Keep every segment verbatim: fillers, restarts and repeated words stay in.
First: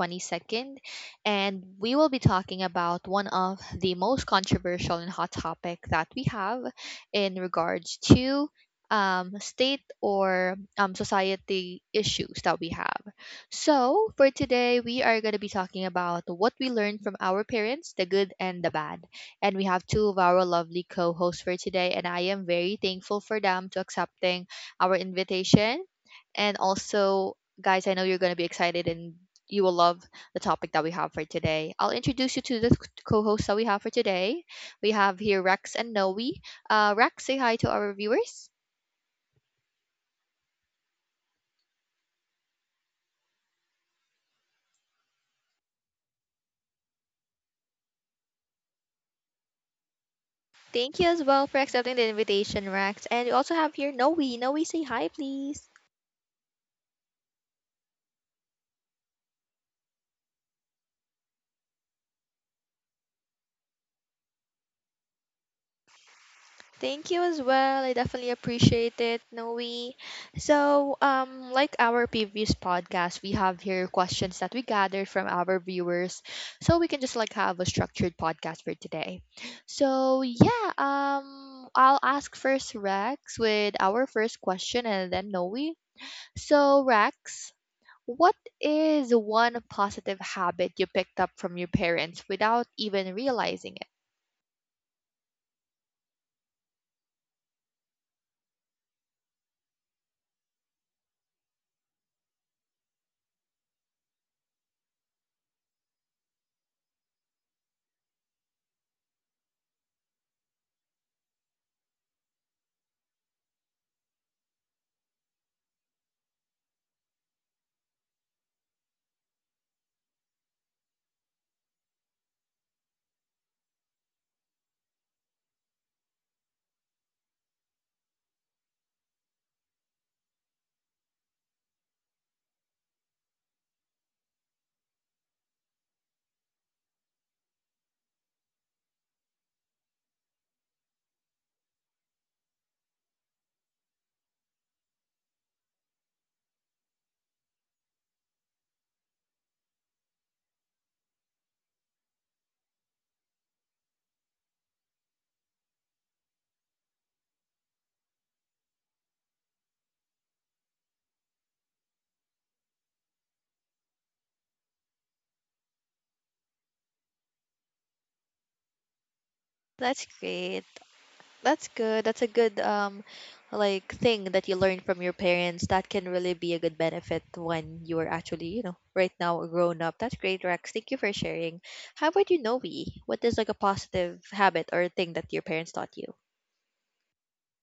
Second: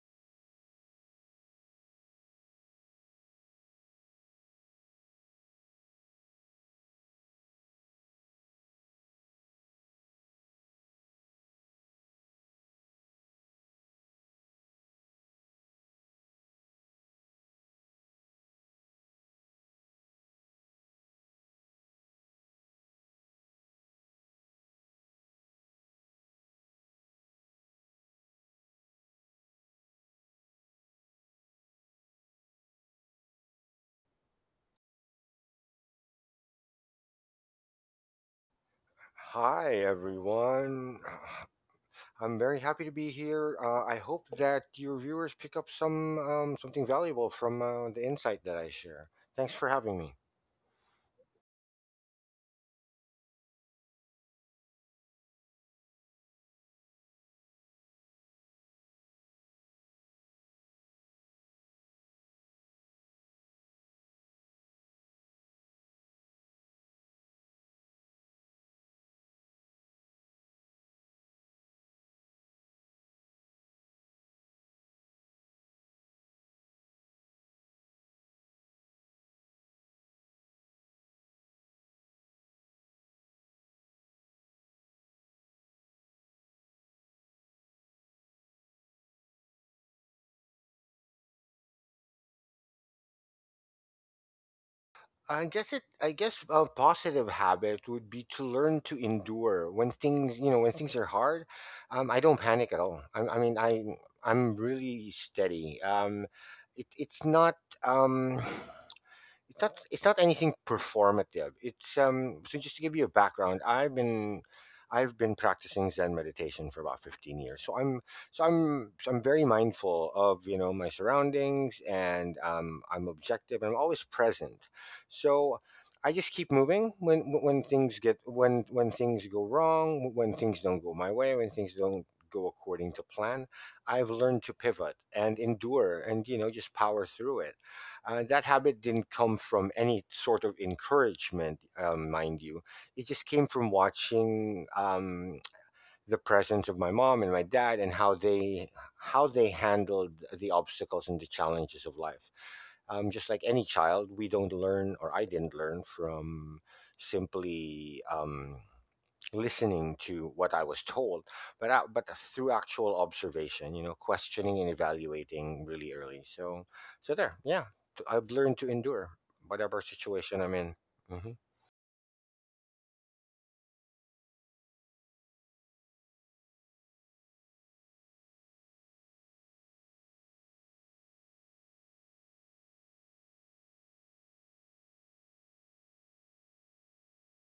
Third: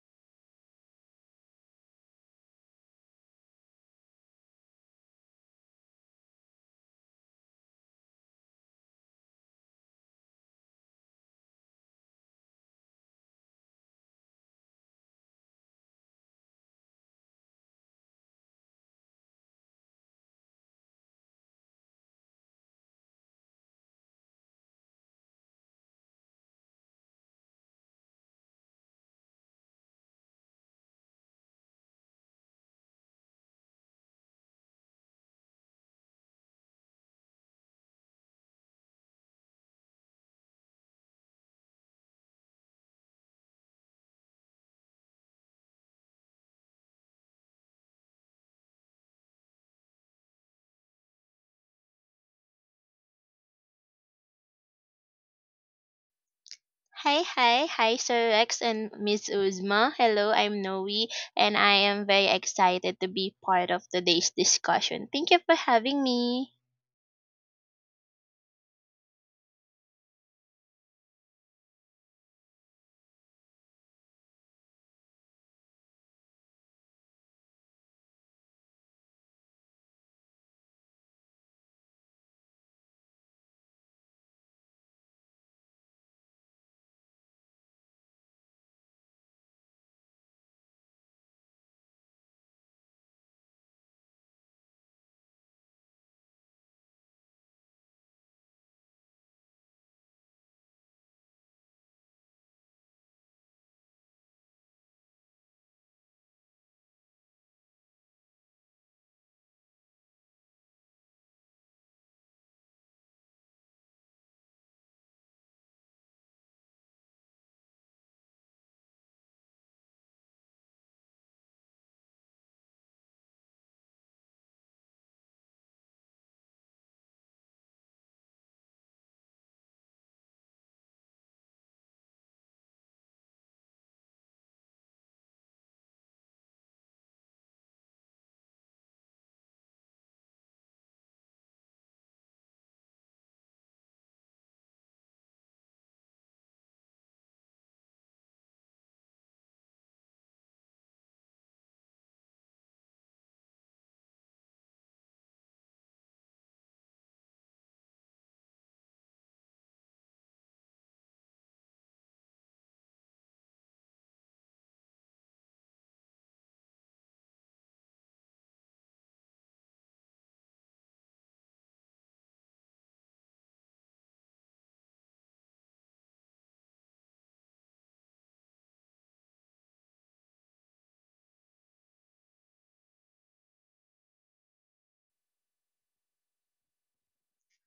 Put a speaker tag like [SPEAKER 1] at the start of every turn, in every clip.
[SPEAKER 1] twenty-second, and we will be talking about one of the most controversial and hot topic that we have in regards to um, state or um, society issues that we have. So, for today, we are going to be talking about what we learned from our parents, the good and the bad. And we have two of our lovely co hosts for today, and I am very thankful for them to accepting our invitation. And also, guys, I know you're going to be excited and you will love the topic that we have for today. I'll introduce you to the co hosts that we have for today. We have here Rex and Noe. Uh, Rex, say hi to our viewers.
[SPEAKER 2] Hi, everyone. I'm very happy to be here. Uh, I hope that your viewers pick up some um, something valuable from uh, the insight that I share. Thanks for having me.
[SPEAKER 1] Thank you as well for accepting the invitation, Rex. And we also have here Noe. Noe, say hi, please.
[SPEAKER 3] Hi, hi, hi, Sir Rex and Miss Uzma. Hello, I'm Noe, and I am very excited to be part of today's discussion. Thank you for having me.
[SPEAKER 1] Thank you as well. I definitely appreciate it, Noe. So, um, like our previous podcast, we have here questions that we gathered from our viewers, so we can just like have a structured podcast for today. So, yeah, um, I'll ask first Rex with our first question, and then Noe. So, Rex, what is one positive habit you picked up from your parents without even realizing it?
[SPEAKER 2] I guess it. I guess a positive habit would be to learn to endure when things, you know, when things are hard. Um, I don't panic at all. I, I mean, I I'm really steady. Um, it, it's not. Um, it's not it's not anything performative, it's um so just to give you a background, i've been I've been practicing zen meditation for about fifteen years, so i'm so i'm so I'm very mindful of, you know, my surroundings, and um, I'm objective and I'm always present. So I just keep moving when when things get when when things go wrong, when things don't go my way, when things don't go according to plan. I've learned to pivot and endure and, you know, just power through it. Uh, that habit didn't come from any sort of encouragement, um, mind you. It just came from watching um, the presence of my mom and my dad and how they how they handled the obstacles and the challenges of life. Um, just like any child, we don't learn or I didn't learn from simply um, listening to what I was told, but I, but through actual observation, you know, questioning and evaluating really early. So so there yeah t- I've learned to endure whatever
[SPEAKER 1] That's
[SPEAKER 2] situation
[SPEAKER 1] great.
[SPEAKER 2] I'm in.
[SPEAKER 1] That's good. That's a good um like thing that you learned from your parents. That can really be a good benefit when you are actually, you know, right now a grown up. That's great, Rex. Thank you for sharing. How about you, Novi? What is like a positive habit or thing that your parents taught you?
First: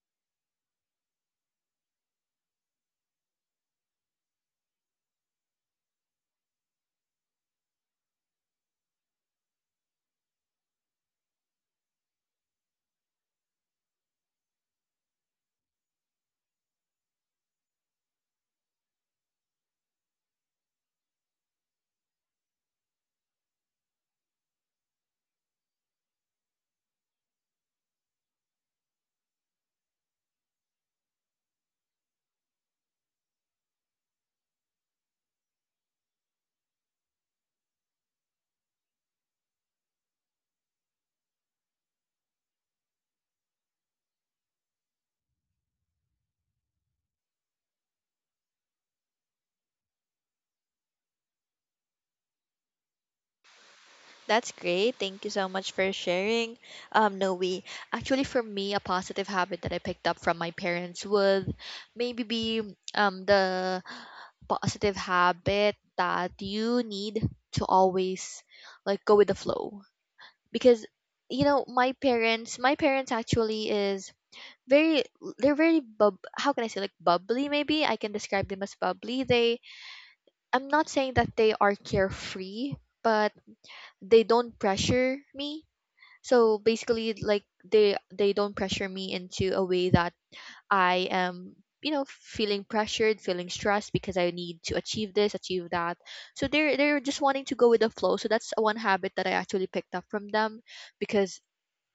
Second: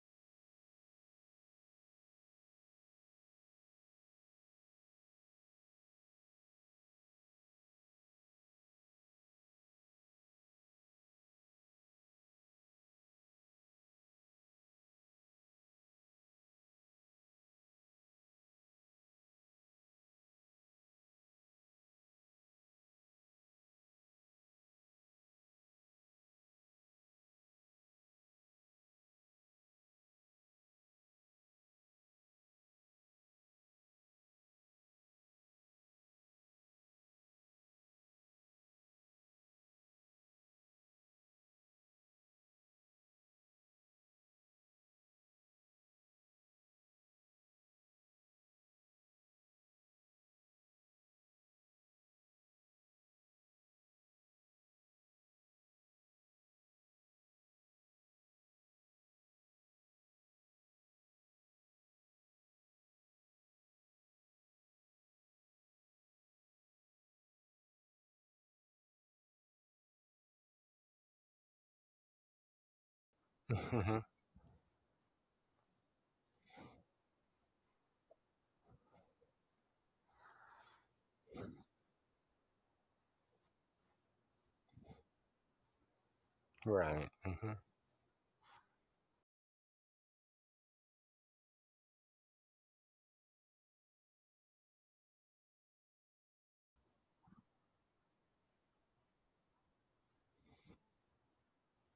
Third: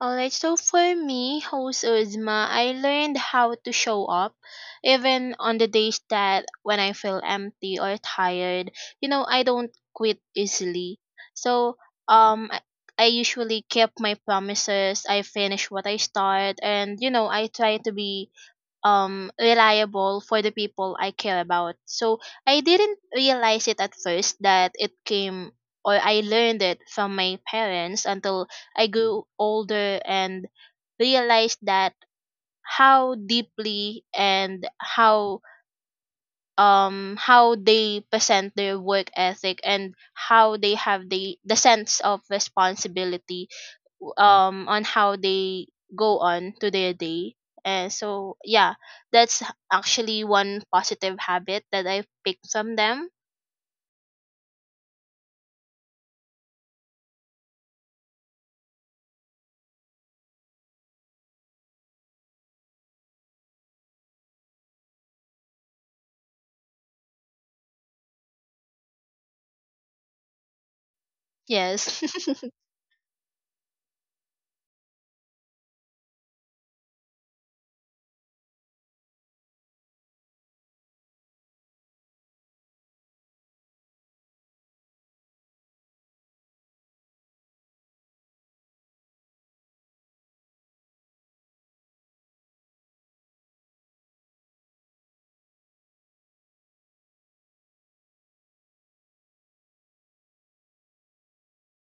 [SPEAKER 3] Alright, so for me, host Uzma, I learned how to show up, even on the days that when I feel empty or tired. You know, I don't quit easily. So, um, I I usually keep my promises. I finish what I start, and you know, I try to be um reliable for the people I care about. So I didn't realize it at first that it came or I learned it from my parents until I grew older and realized that how deeply and how um how they present their work ethic and how they have the the sense of responsibility um on how they go on to their day and so yeah, that's actually one positive habit that I picked from them.
[SPEAKER 1] That's great. Thank you so much for sharing. Um, Noe, actually, for me, a positive habit that I picked up from my parents would maybe be um, the positive habit that you need to always like go with the flow because you know my
[SPEAKER 3] Yes.
[SPEAKER 1] parents my parents actually
[SPEAKER 2] hmm
[SPEAKER 1] is very, they're very bub, how can I say, like bubbly, maybe I can describe them as bubbly. They, I'm not saying that they are carefree, but they don't pressure me. So
[SPEAKER 2] right
[SPEAKER 1] basically like
[SPEAKER 2] hmm
[SPEAKER 1] they they don't pressure me into a way that I am, you know, feeling pressured, feeling stressed because I need to achieve this, achieve that. So they're they're just wanting to go with the flow. So that's one habit that I actually picked up from them. Because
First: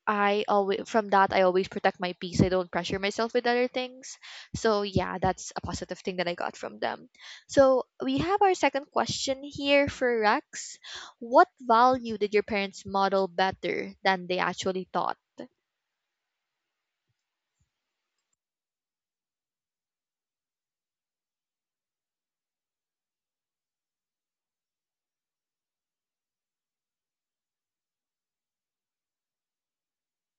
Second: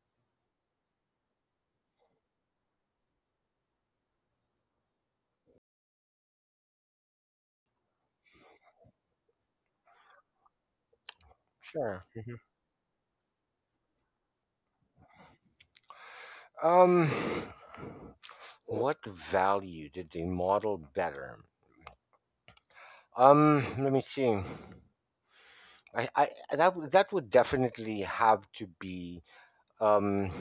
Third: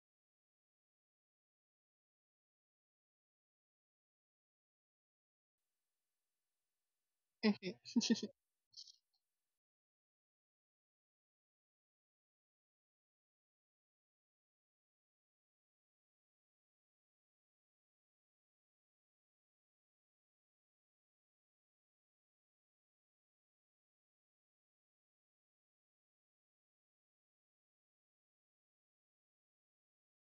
[SPEAKER 1] I always, from that I always protect my peace. I don't pressure myself with other things. So yeah, that's a positive thing that I got from them.
[SPEAKER 3] Mhm.
[SPEAKER 1] So we have our second question here for Rex. What
[SPEAKER 2] sure.
[SPEAKER 1] value
[SPEAKER 2] Mm-hmm.
[SPEAKER 1] did your parents model better than they actually taught?
[SPEAKER 2] Um, what value did they model better? Um, let me see. I, I that would- that would definitely have to be um,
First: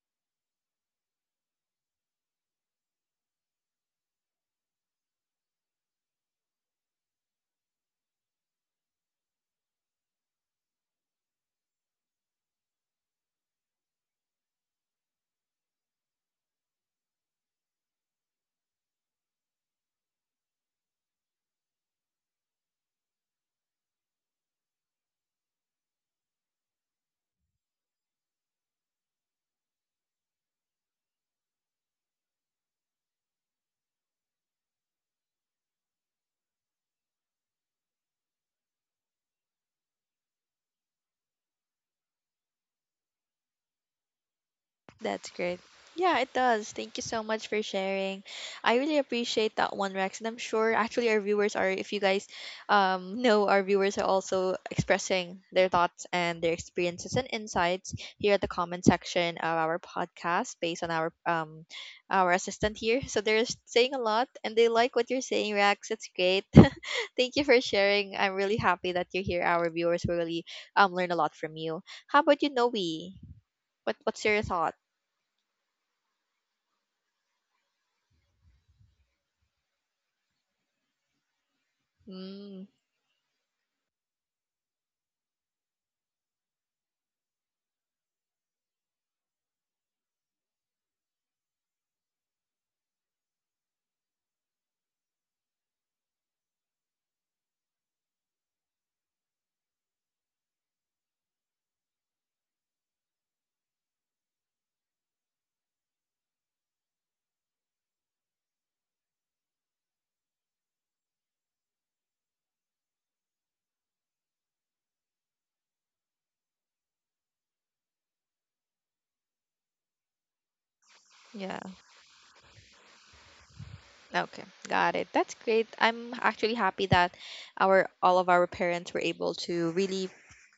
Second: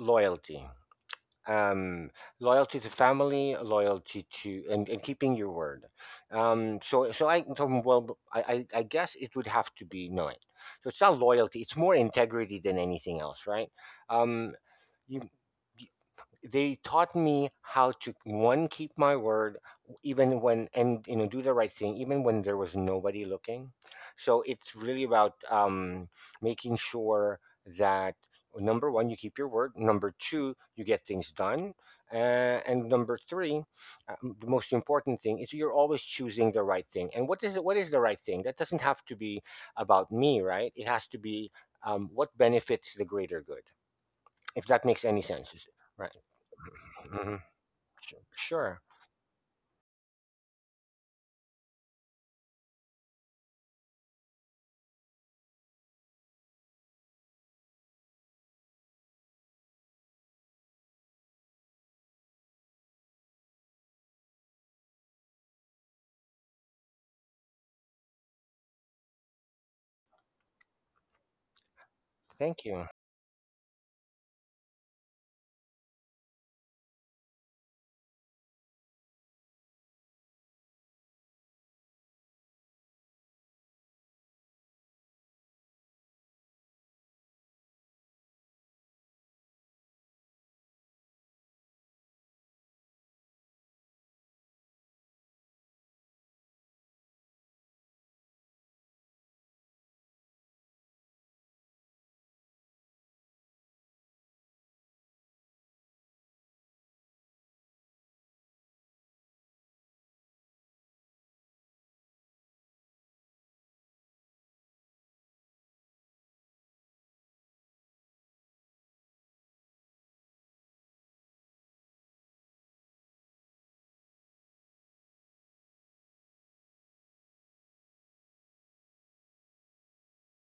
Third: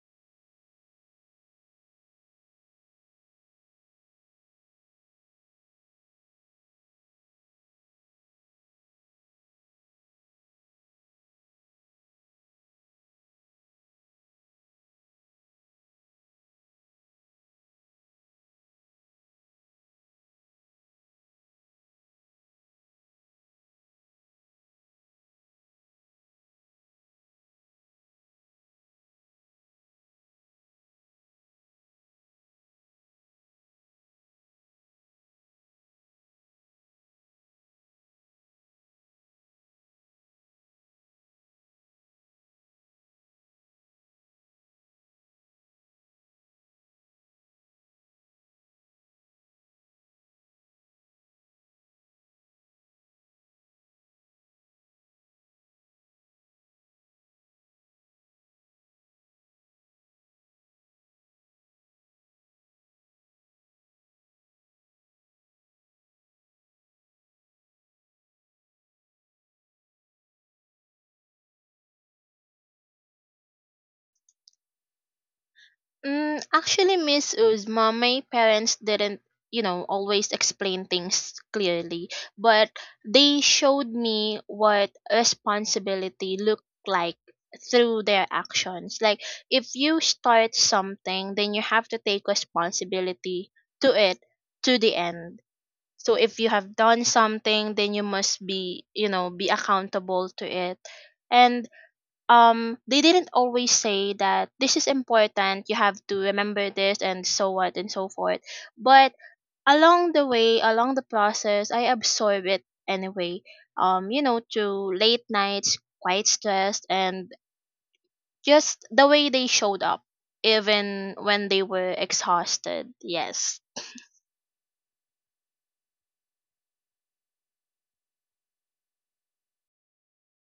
[SPEAKER 2] loyalty, um, loyalty to family, loyalty to, and, and keeping your word. Um, so so I um, well I, I I guess it would have to be no. So it's not loyalty; it's more integrity than anything else, right? Um, you They taught me how to, one, keep my word, even when, and, you know, do the right thing even when there was nobody looking. So it's really about, um, making sure that, number one, you keep your word, number two, you get things done, uh, and number three, uh, the most important thing is you're always choosing the right thing. And what is it, what is the right thing? That doesn't have to be about me, right? It has to be um, what benefits the greater good, if that makes any
[SPEAKER 1] That's great.
[SPEAKER 2] sense is- it
[SPEAKER 1] Yeah,
[SPEAKER 2] right.
[SPEAKER 1] it does. Thank you so much
[SPEAKER 2] Mhm.
[SPEAKER 1] for sharing. I
[SPEAKER 2] Sure.
[SPEAKER 1] really appreciate that one, Rex. And I'm sure actually our viewers are, if you guys um, know, our viewers are also expressing their thoughts and their experiences and insights here at the comment section of our podcast based on our um our assistant here. So they're saying a lot and they like what you're saying, Rex. It's great. Thank you for sharing. I'm really happy that you're here. Our viewers will really um learn a lot from you. How about you, Noe?
[SPEAKER 2] Thank you.
[SPEAKER 1] What what's your thought?
[SPEAKER 3] Mm, actually, Miss Uzma, my parents didn't, you know, always explain things clearly,
[SPEAKER 1] Mm,
[SPEAKER 3] but they showed me what responsibility looked like through their actions. Like, if you start something, then you have to take responsibility to it to the end. So if you have done something, then you must be, you know, be accountable to it. And um they didn't always say that this is important, you have to remember this and so on and so forth, but along the way, along the process, I absorb it anyway. um you know, through late nights, quite stressed, and just the way they showed up even when
[SPEAKER 1] yeah.
[SPEAKER 3] they were exhausted. Yes.
[SPEAKER 1] Okay. Got it. That's great. I'm actually happy that our all of our parents were able to really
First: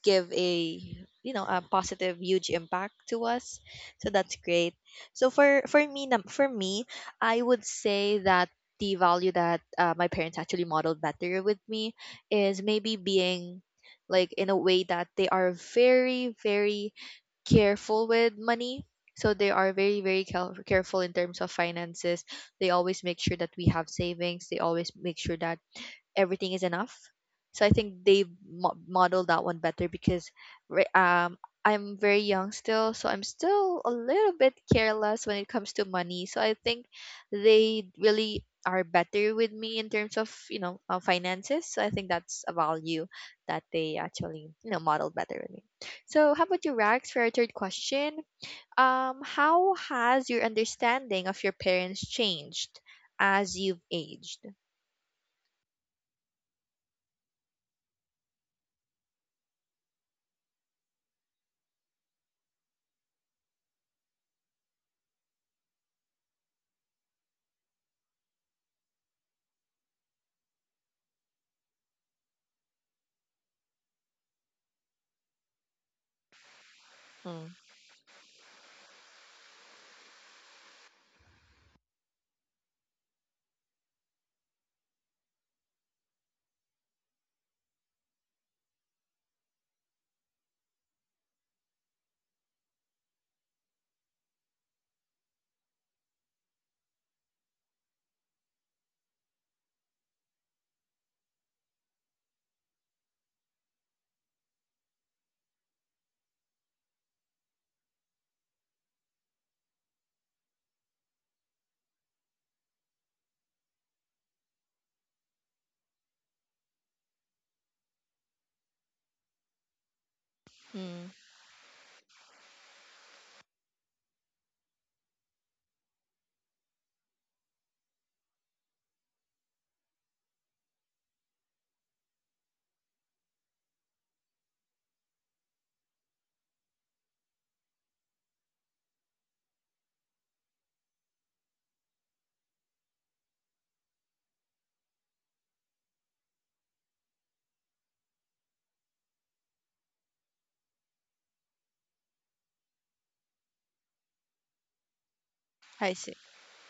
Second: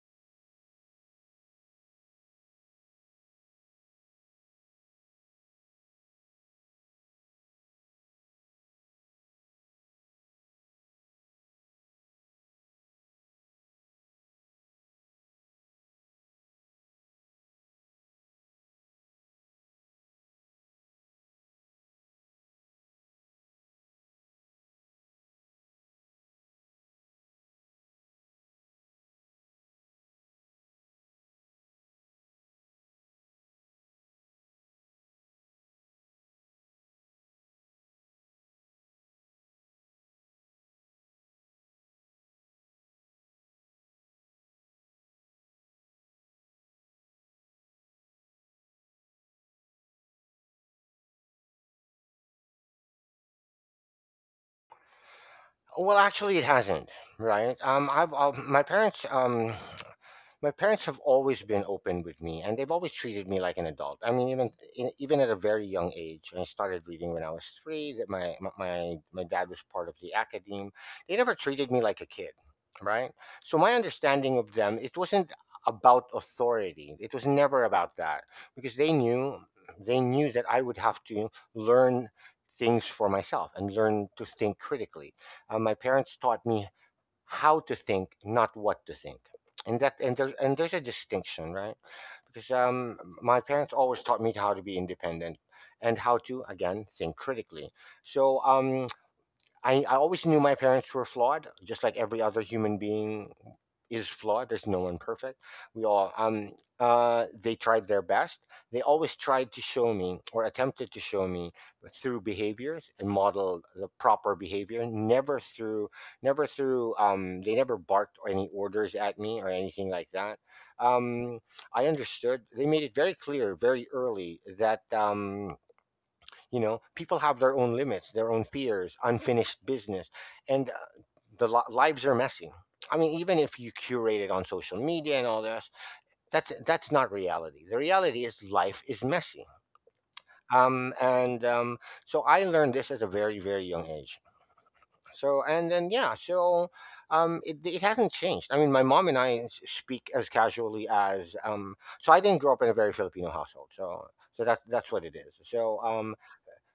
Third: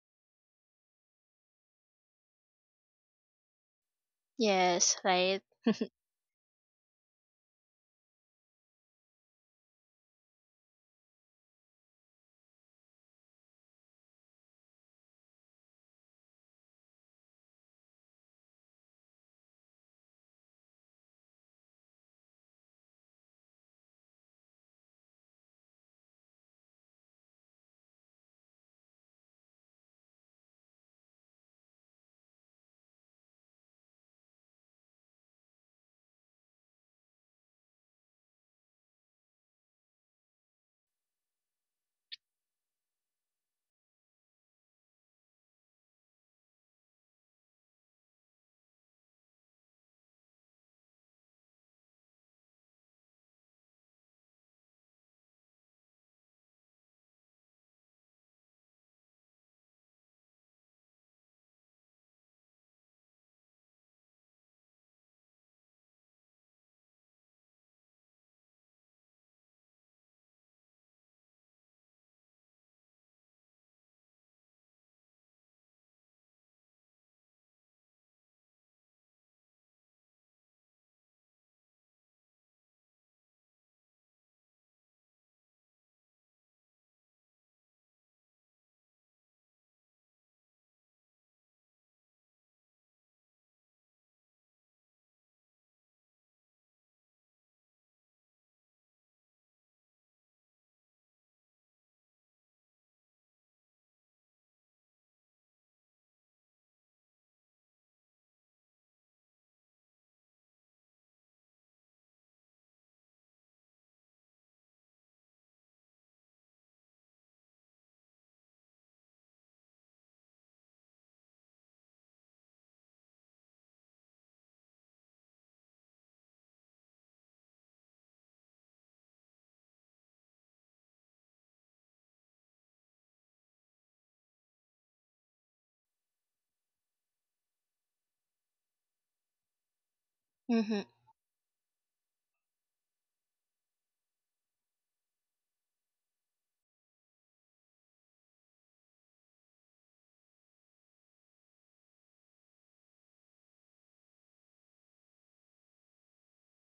[SPEAKER 1] give a, you know, a positive huge impact to us. So that's great.
[SPEAKER 3] Yes,
[SPEAKER 1] So
[SPEAKER 3] right.
[SPEAKER 1] for for me num- for me, I would say that the value that uh, my parents actually modeled better with me is maybe being like in a way that they are very very careful with money. So they are very, very cal- careful in terms of finances. They always make sure that we have savings. They always make sure that everything is enough. So I think they mo- modeled that one better because re- um I'm very young still, so I'm still a little bit careless when it comes to money. So I think they really are better with me in terms of you know uh, finances. So I think that's a value that they actually you know modeled better with me. So how about you, Rags, for our third question? Um, how has your understanding of your parents changed as you've aged?
[SPEAKER 2] Well, actually, it hasn't, right? Um, I've um, My parents um, my parents have always been open with me, and they've always treated me like an adult. I mean, even in, even at a very young age, I started reading when I was three. That My my my my dad was part of the academe. They never treated me like a kid, right? So my understanding of them, it wasn't about authority. It was never about that, because they knew they knew that I would have to learn things for myself and learn to think critically. Uh, my parents taught me how to think, not what to think. And that and there's and there's a distinction, right? Because um, my parents always taught me how to be independent and how to, again, think critically. So um, I, I always knew my parents were flawed, just like every other human being is flawed. There's no one perfect. We all um uh They tried their best. They always tried to show me, or attempted to show me, through behavior and model the proper behavior. Never through, never through um they never barked any orders at me or anything like that.
[SPEAKER 1] Mm-hmm.
[SPEAKER 2] Um I understood. They made it very clear very early that, um you know, people have their own limits, their own fears, unfinished business, and, uh, the li- lives are messy. I mean, even if you curate it on social media and all this, that's that's not reality. The reality is life is messy.
[SPEAKER 3] Mm-hmm.
[SPEAKER 2] Um and um So I learned this at a very very young age. So and then yeah so um it, it hasn't changed. I mean, my mom and I s- speak as casually as, um so I didn't grow up in a very filipino household. So so that's that's what it is. so
[SPEAKER 1] I
[SPEAKER 2] um
[SPEAKER 1] see.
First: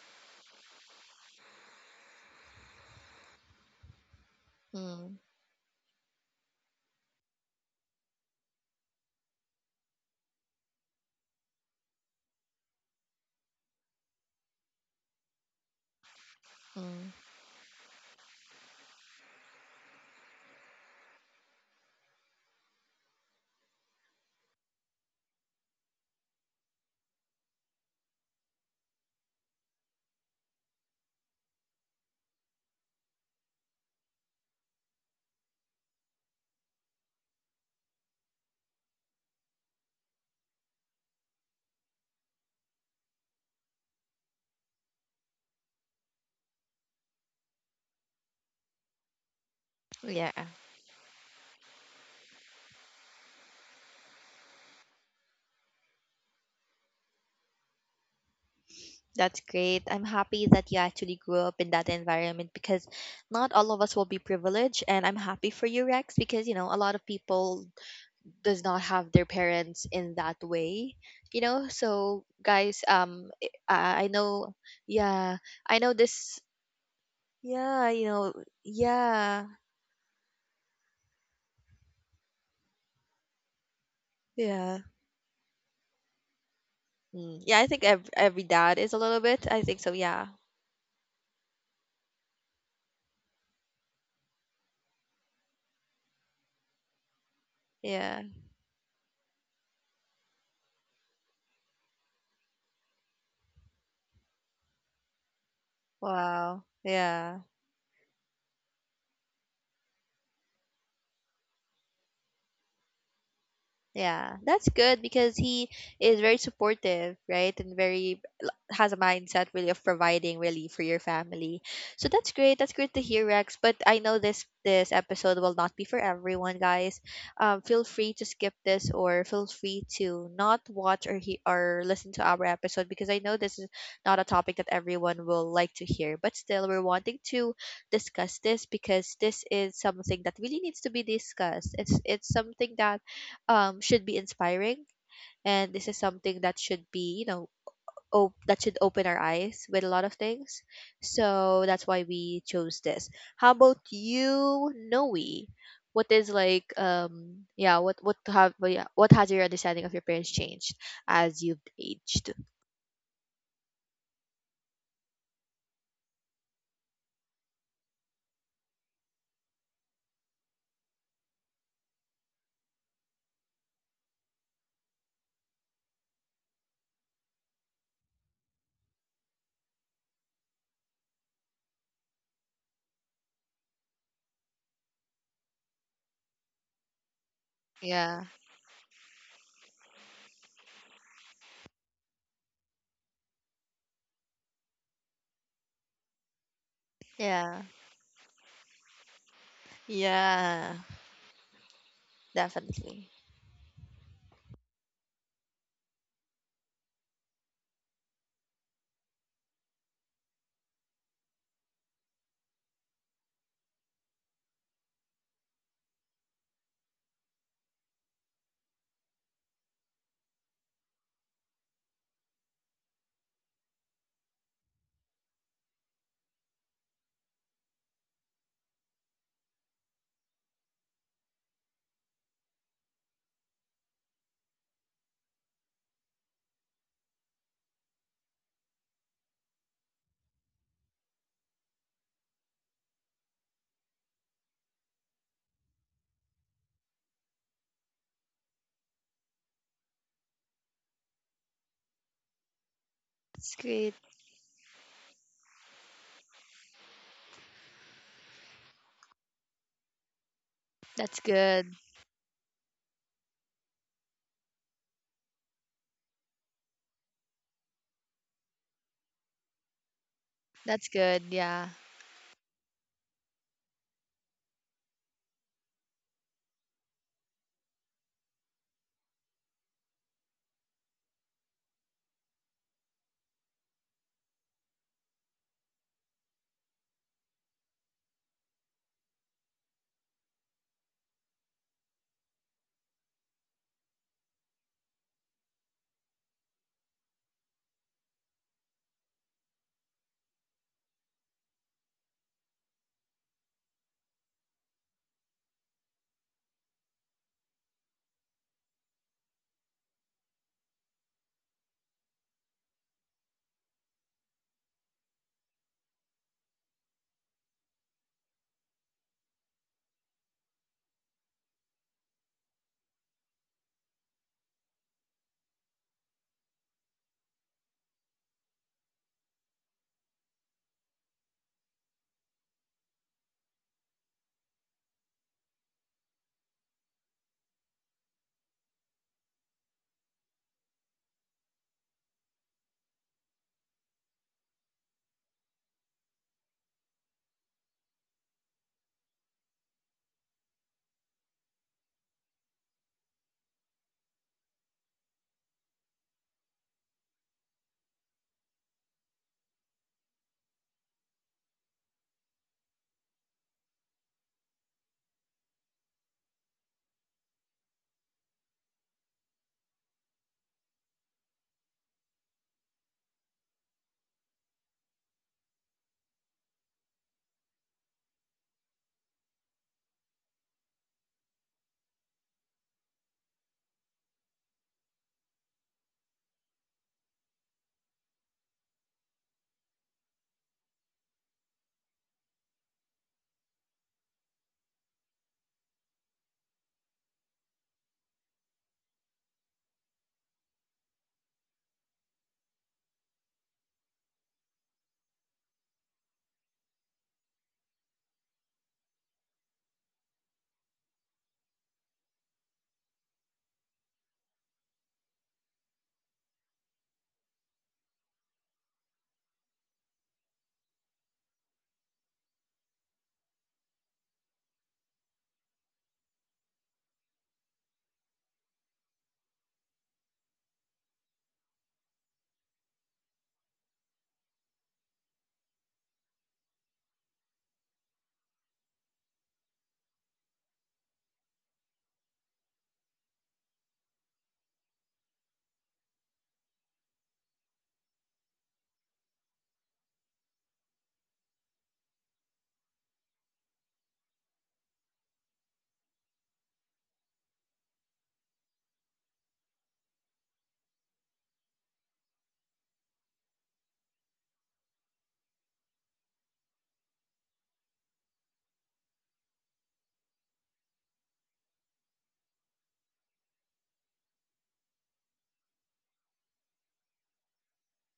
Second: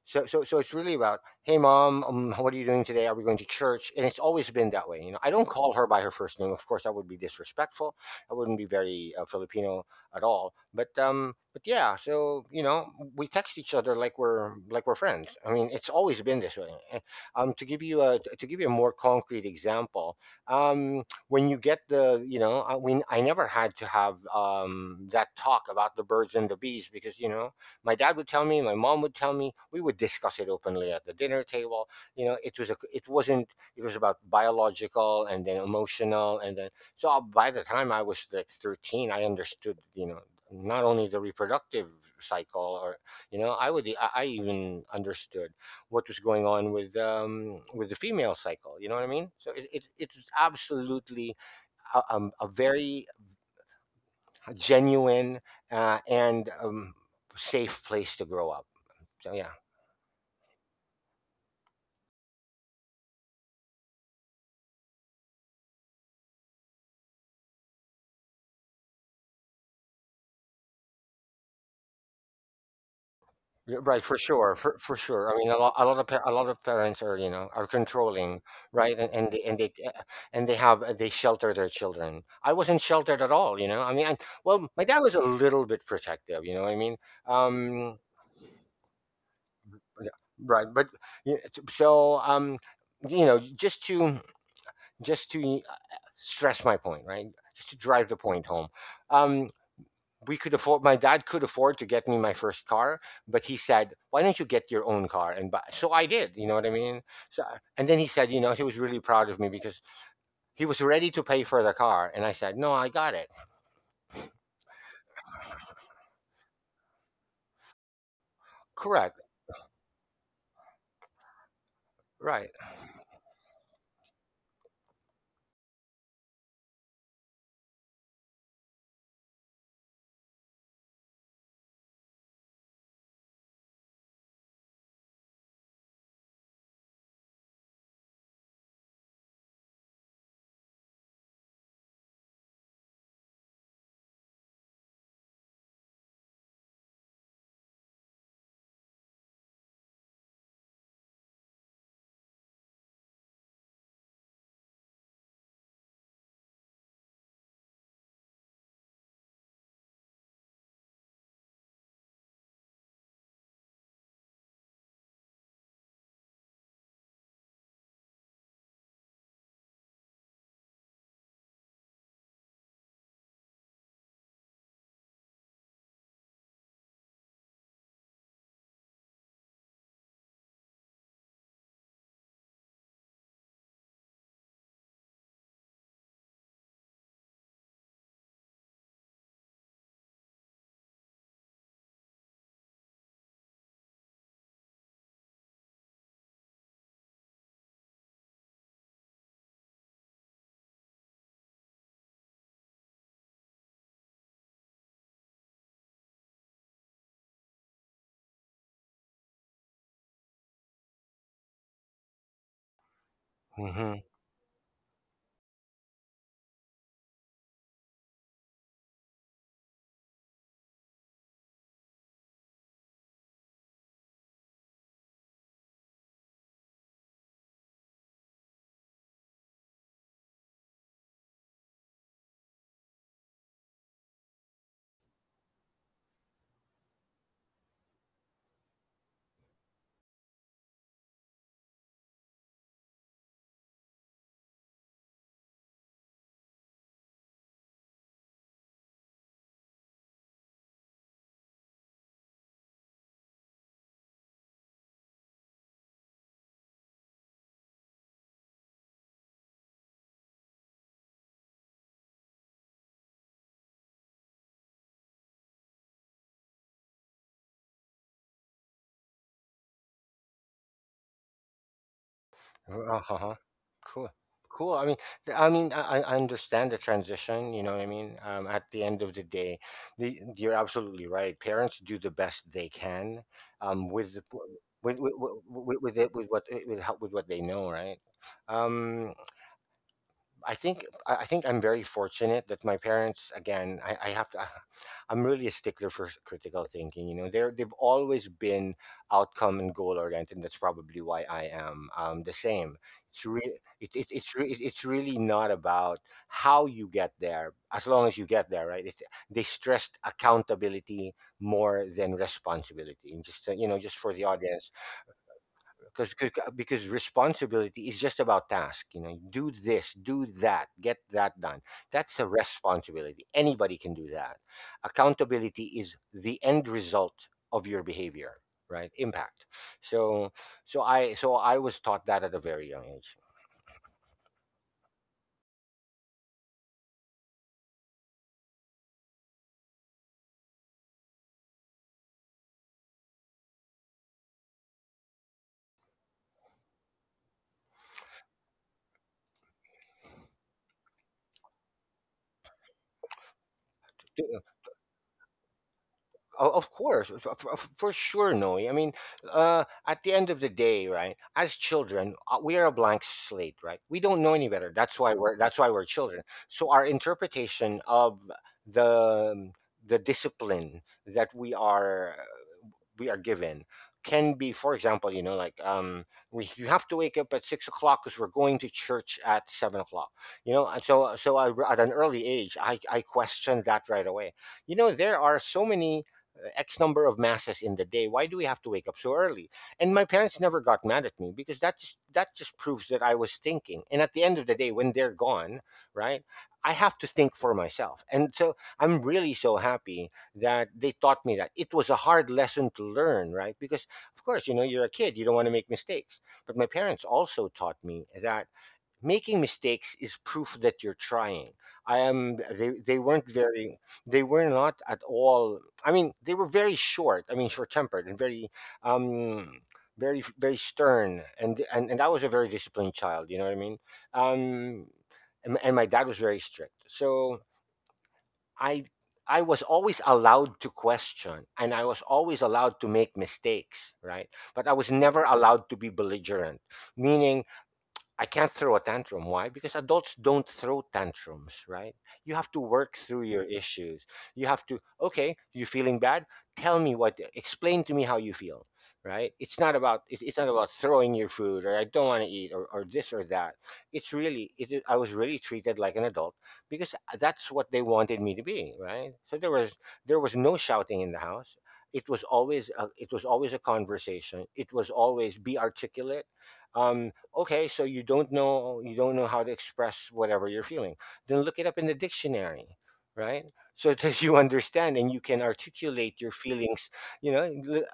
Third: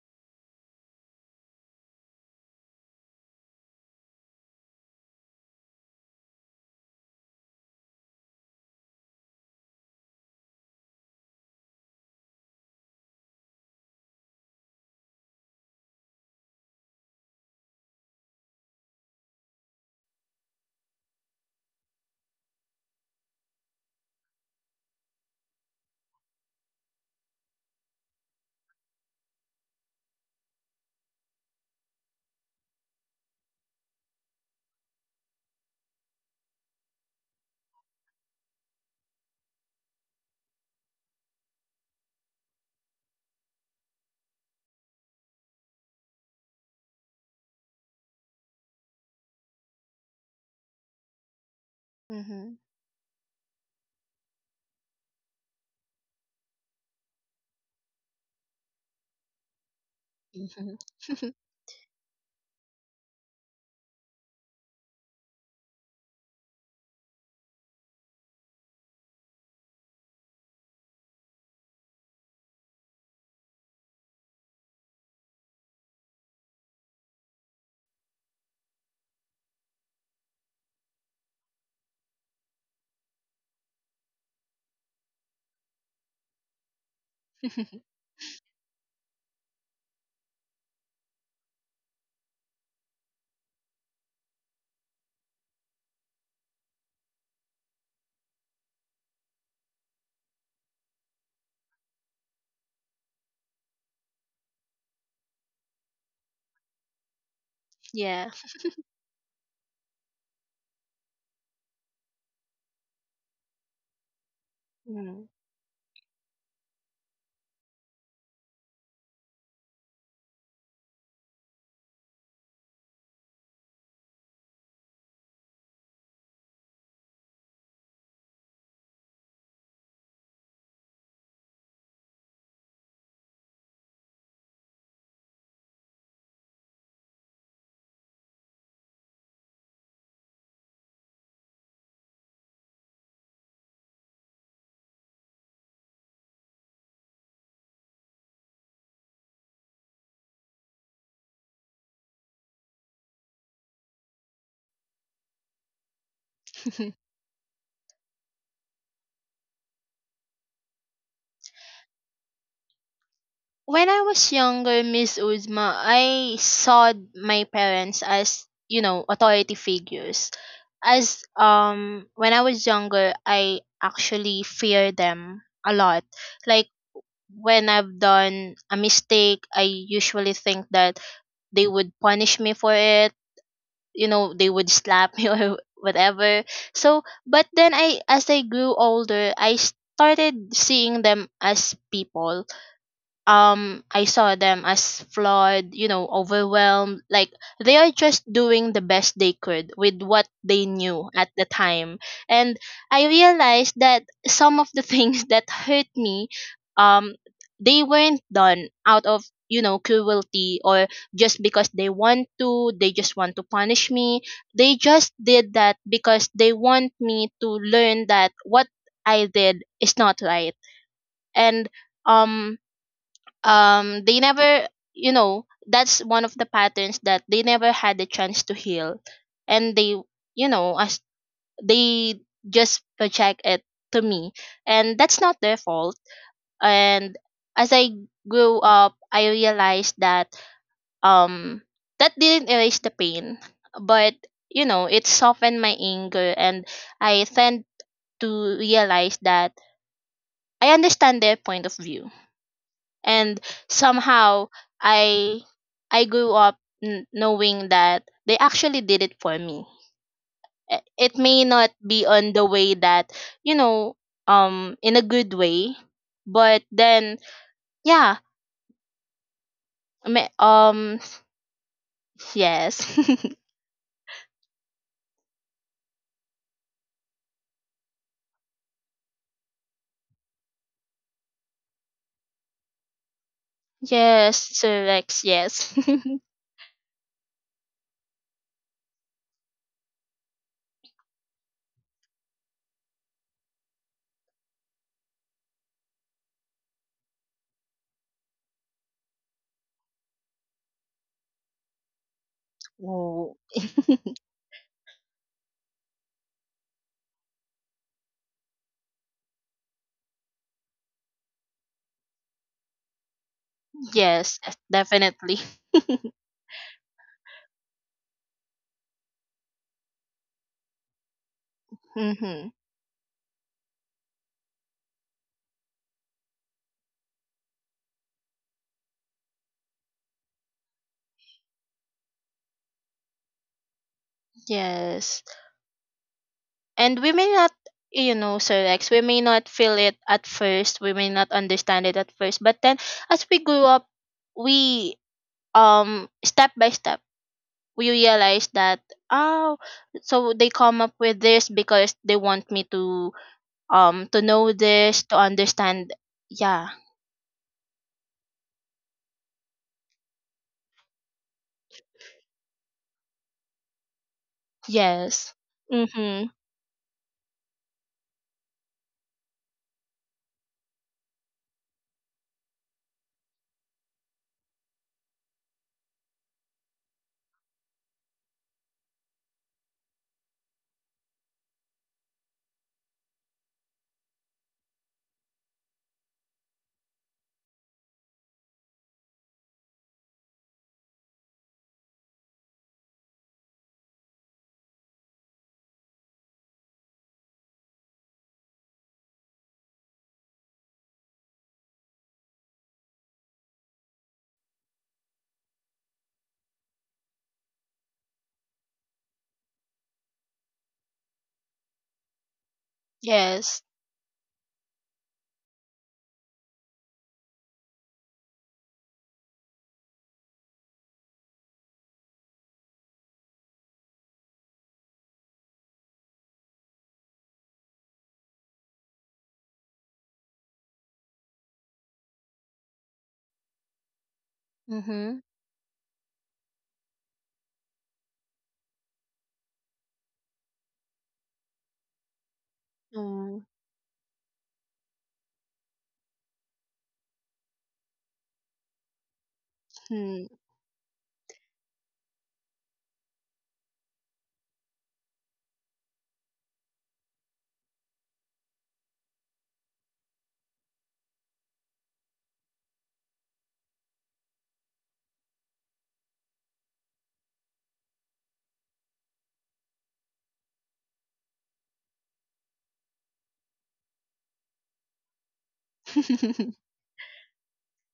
[SPEAKER 2] so, so, so it's really about, hey, mom, um, what are you doing today? Are we going to church? And it's always been that way. You know,
[SPEAKER 1] Mm,
[SPEAKER 2] I don't call her by her first name. Of course, that would be disrespectful. That wouldn't be very uh, Filipino at all. But, um, but yeah. So, you know, we text each other like we're like we're friends. I mean, it's always been this way. Eh,
[SPEAKER 1] mm.
[SPEAKER 2] Um, to give you a to give you a more concrete example, um, when you get the, you know, I, we I never had to have um that talk about the birds and the bees, because, you know, my dad would tell me my mom would tell me, we would discuss it openly at the dinner table. You know, it was a it wasn't, it was about biological and then emotional, and then so by the time I was like thirteen, I understood, you know, not only the reproductive cycle, or, you know, i would i, I even understood what was going on with, um with the female cycle, you know what I mean? So it, it, it's
[SPEAKER 1] Yeah,
[SPEAKER 2] absolutely a, um, a
[SPEAKER 3] Mm-hmm,
[SPEAKER 2] very a genuine uh, and um, safe place to grow up. So
[SPEAKER 1] that's
[SPEAKER 2] yeah.
[SPEAKER 1] great. I'm happy that you actually
[SPEAKER 3] mm-hmm.
[SPEAKER 1] grew up in that environment because not all of us will be privileged, and I'm happy for you, Rex, because you know a lot of people does not have their parents in that way. You know, so guys, um,
[SPEAKER 2] Yeah, right,
[SPEAKER 1] I, I
[SPEAKER 2] for
[SPEAKER 1] know,
[SPEAKER 2] sure, for, for sure. I
[SPEAKER 1] yeah,
[SPEAKER 2] mean, a lot,
[SPEAKER 1] I
[SPEAKER 2] a
[SPEAKER 1] know
[SPEAKER 2] lot of pa- a
[SPEAKER 1] this,
[SPEAKER 2] lot of parents are, you know, are
[SPEAKER 1] yeah, you know,
[SPEAKER 2] controlling, right? And and they
[SPEAKER 1] yeah,
[SPEAKER 2] and they uh, and they have, uh, they shelter their children. I wasn't sheltered at all, you know. I mean, I, well,
[SPEAKER 1] yeah,
[SPEAKER 2] my dad was a little bit protective, you know what I mean,
[SPEAKER 1] mm, yeah. I think
[SPEAKER 2] um,
[SPEAKER 1] every every dad is a little bit. I think so.
[SPEAKER 2] Yeah,
[SPEAKER 1] Yeah,
[SPEAKER 2] right. But yeah, it's- so um, you know, just to just to, uh, stress my point, right? Just to drive the
[SPEAKER 1] yeah.
[SPEAKER 2] point home. Um, we could afford. My dad could afford to get me my first car, but he said, "Why don't you get your own car and buy?" So I did. You know what
[SPEAKER 1] Wow.
[SPEAKER 2] I mean?
[SPEAKER 1] Yeah.
[SPEAKER 2] So, and then he
[SPEAKER 3] Yeah.
[SPEAKER 2] said, you know, he was really proud of me, because he was ready to pay for the car, and I said, "No, I got it."
[SPEAKER 1] Yeah, that's good
[SPEAKER 3] Mm.
[SPEAKER 1] because he is very supportive, right? And very has a
[SPEAKER 2] Correct.
[SPEAKER 1] mindset really of providing really for your family. So that's great.
[SPEAKER 2] Right.
[SPEAKER 1] That's great to hear, Rex. But I know this this episode will not be for everyone, guys. Um, feel free to skip this or feel free to not watch or he or listen to our episode because I know this is not a topic that everyone will like to hear. But still, we're wanting to discuss this because this is something that really needs to be discussed. It's it's something that um should be inspiring and this is something that should be, you know, op- that should open our eyes with a lot of things. So that's why we chose this. How about you, Noe? What is like, um yeah, what what have well, yeah, what has your understanding of your parents changed as you've aged?
[SPEAKER 3] When I was younger, Miss Uzma, I saw my parents as, you know, authority figures. As um When I was younger, I actually fear them a lot. Like, when I've done a mistake, I usually think that they would punish me for it, you know, they would slap me or whatever. So, but then I
[SPEAKER 1] Yeah.
[SPEAKER 3] as I grew older, I started seeing them as people. um I saw them as flawed, you know, overwhelmed, like
[SPEAKER 1] Yeah.
[SPEAKER 3] they are just doing the best they could with what they
[SPEAKER 1] Yeah.
[SPEAKER 3] knew at the time. And
[SPEAKER 1] Definitely.
[SPEAKER 3] I realized that some of the things that hurt me, um they weren't done out of, you know, cruelty or just because they want to, they just want to punish
[SPEAKER 2] hmm
[SPEAKER 3] me. They just did that because they want me to learn that what I did is not right. and um um they never, you know, that's one of the patterns that they never had the chance to heal, and they, you know, as they just project it to me. And that's not their fault. And as I grew up, I realized that, um that didn't erase the pain, but you know, it softened my anger, and I tend to realize that I understand their point of view. And
[SPEAKER 1] That's great.
[SPEAKER 3] somehow i i grew up n- knowing that they actually did it for me. I-
[SPEAKER 1] That's
[SPEAKER 3] it may not
[SPEAKER 1] good.
[SPEAKER 3] be on the way that, you know, um in a good way, but then, yeah. I mean,
[SPEAKER 1] That's
[SPEAKER 3] um
[SPEAKER 1] good. Yeah.
[SPEAKER 3] yes.
[SPEAKER 2] Uh huh. Cool. Cool. I mean, th- I mean, I, I understand the transition. You know what I mean. Um, at the end of the day, the, you're absolutely right. Parents do the best they can, um, with the,
[SPEAKER 3] Yes, Sir
[SPEAKER 2] with with
[SPEAKER 3] Rex.
[SPEAKER 2] with, with,
[SPEAKER 3] Yes.
[SPEAKER 2] with, it, with what with how, with what they know, right? Um, I think I I think I'm very fortunate that my parents, again, I, I have to I'm really a stickler for s- critical thinking, you know. They're they've always been outcome and goal oriented, and that's probably why I am, um, the same. It's
[SPEAKER 3] Oh.
[SPEAKER 2] re- it, it, it's re- it, It's really not about how you get there, as long as you get there, right? It's, they stressed accountability more than responsibility, and just, uh, you know, just for the
[SPEAKER 3] Yes,
[SPEAKER 2] audience,
[SPEAKER 3] definitely.
[SPEAKER 2] because because responsibility is just about task, you know, do this, do that, get that done. That's a
[SPEAKER 3] Mm-hmm.
[SPEAKER 2] responsibility. Anybody can do that. Accountability is the end result of your behavior, right? Impact. So so i so I was taught that at a very young age.
[SPEAKER 3] Yes. And we may not, you know, Sir Rex, we may not feel it at first. We may not understand it at first. But then as we grew up, we, um step by step, we realize that, oh, so they come up with this because they want me to, um to
[SPEAKER 2] to,
[SPEAKER 3] know this, to understand.
[SPEAKER 2] O-
[SPEAKER 3] Yeah.
[SPEAKER 2] Of course, f- f- f- for sure, Noe. I mean, uh, at the end of the day, right? As children, uh, we are a blank slate, right? We don't know any better. That's why
[SPEAKER 3] Yes.
[SPEAKER 2] we're, that's why we're
[SPEAKER 3] Mm-hmm.
[SPEAKER 2] children. So our interpretation of the the discipline that we are we are given can be, for example, you know like um we you have to wake up at six o'clock because we're going to church at seven o'clock. You know and so so I, at an early age, i i questioned that right away. You know there are so many uh, x number of masses in the day. Why do we have to wake up so early? And my parents never got mad at me, because that just that just proves that I was thinking. And at the end of the day, when they're gone, right, I have to think for myself. And so I'm really so happy that they taught me that. It was a hard lesson to learn, right? Because of course, you know, you're a kid, you don't want to make mistakes. But my parents also taught me that making mistakes is proof that you're trying. I am they, they weren't
[SPEAKER 3] Yes.
[SPEAKER 2] very, they were not at all, I mean, they were very short, I mean, short tempered and very um very very stern, and, and and I was a very disciplined child, you know what I mean. um and, and my dad was very strict. So I I was always allowed to question and I was always allowed to make mistakes, right? But I was
[SPEAKER 3] Mm-hmm.
[SPEAKER 2] never allowed to be belligerent, meaning I can't throw a tantrum. Why? Because adults don't throw tantrums, right? You have to work through your issues. You have to, okay, you are feeling bad? Tell me what, explain to me how you feel, right? It's not about, it-
[SPEAKER 3] Mm-hmm.
[SPEAKER 2] it's not about throwing your food or I don't want to eat or, or this or that. It's really, it, is- I was really treated like an adult because uh, that's what they wanted me to be, right? So there was, there was no shouting in the house. It was always, a, it was always a conversation. It was always be articulate. Um, okay, so you don't know, you don't know how to express whatever you're feeling, then look it up in the dictionary, right? So that you understand and you can articulate your feelings, you know. L-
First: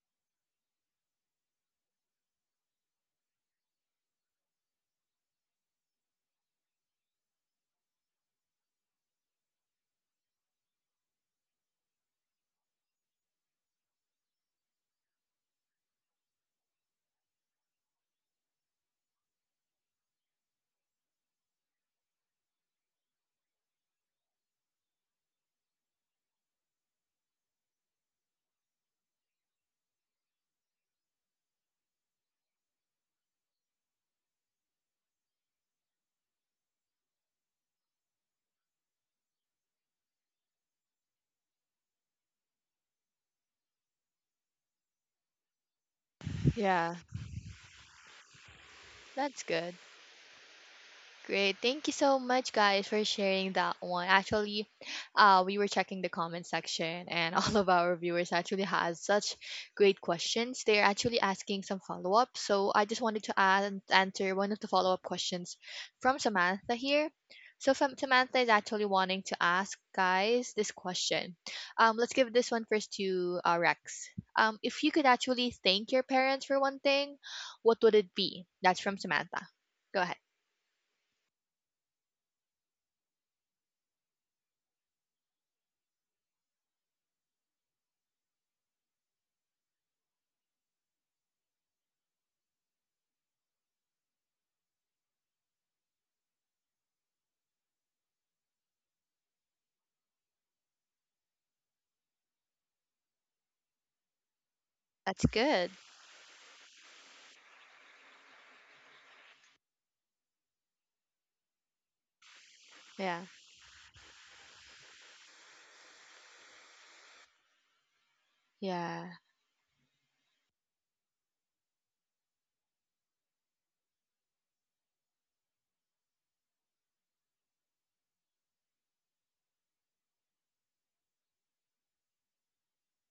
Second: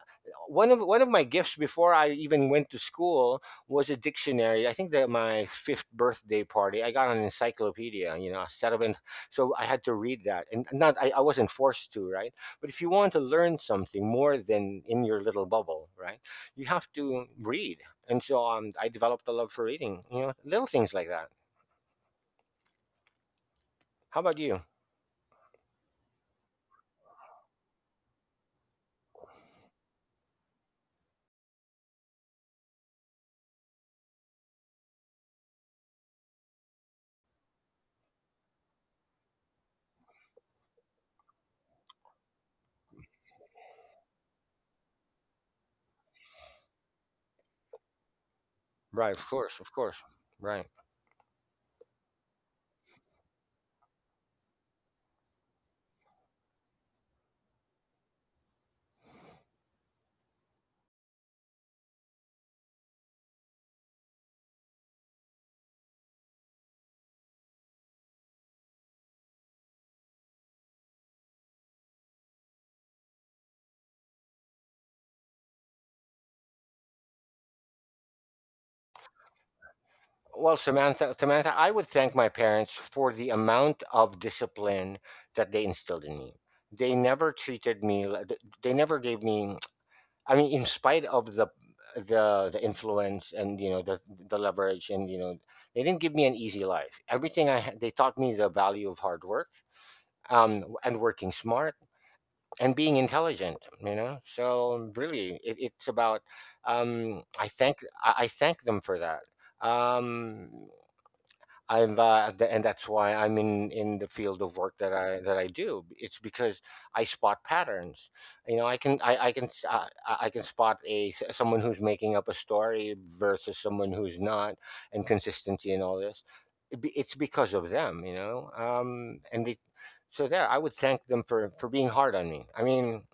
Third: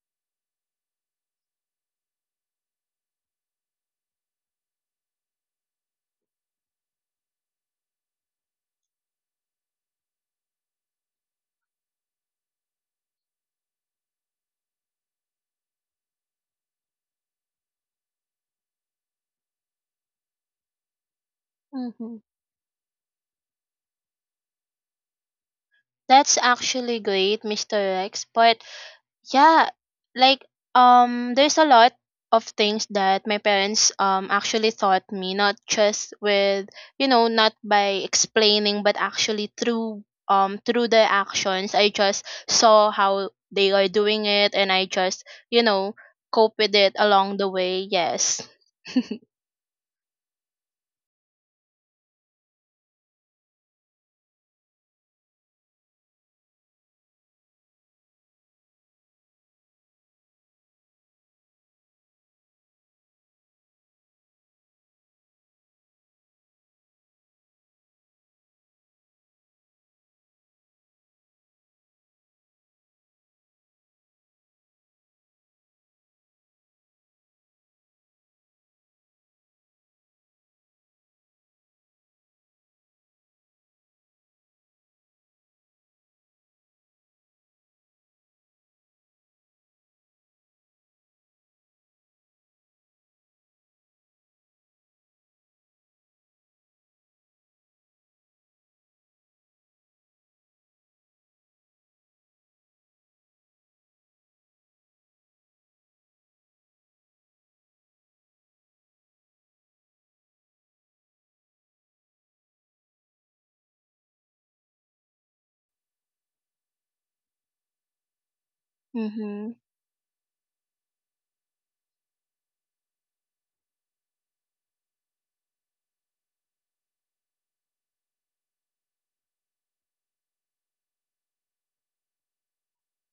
[SPEAKER 2] One of one of my gifts before I even went to school was a dictionary. I think that my fifth birthday party, I got an encyclopedia, you know, a settlement. So I had to read that. And not I, I wasn't forced to, right? But if you want to learn something more than in your little bubble, right, you have to read. And so um, I developed a love for reading, you know, little things like that.
[SPEAKER 3] Mm-hmm.
[SPEAKER 2] How about you?
[SPEAKER 3] That's actually great, Mister Rex. But yeah, like, um there's a lot of things that my parents um actually taught me, not just with, you know, not by explaining, but actually through, um through the actions. I just saw how they are doing it, and I just, you know, cope with it
[SPEAKER 1] Yeah.
[SPEAKER 3] along the way. Yes.
[SPEAKER 2] Right, of
[SPEAKER 1] That's
[SPEAKER 2] course,
[SPEAKER 1] good.
[SPEAKER 2] of course. Right.
[SPEAKER 1] Great. Thank you so much, guys, for sharing that one. Actually, uh, we were checking the comment section, and all of our viewers actually has such great questions. They're actually asking some follow up. So I just wanted to an- answer one of the follow up questions from Samantha here. So Fam- Samantha is actually wanting to ask guys this question. Um, let's give this one first to uh, Rex. Um, if you could actually thank your parents for one thing, what would it be? That's from Samantha. Go ahead.
[SPEAKER 2] Well, Samantha, Samantha, I would thank my parents for the amount of discipline that they instilled in me. They never treated me, li- th- they never gave me, I mean, in spite of the the the influence, and, you know, the the leverage, and, you know, they didn't give me an easy life. Everything I had, they taught me the value of hard work um and working smart and being intelligent. You know, so
[SPEAKER 1] That's
[SPEAKER 2] really it,
[SPEAKER 1] good.
[SPEAKER 2] it's about um I thank, i, I thank them for that. um i'm uh, th- and that's why
[SPEAKER 1] Yeah.
[SPEAKER 2] I'm in in the field of work that I that i do. It's because I spot patterns, you know. i can
[SPEAKER 1] Yeah.
[SPEAKER 2] i, I can
[SPEAKER 3] Mhm.
[SPEAKER 2] s- uh, i I can spot a s- someone who's making up a story versus someone who's not, and consistency and all this. It be- it's because of them, you know. Um and they So there I would thank them for for being hard on me, I mean,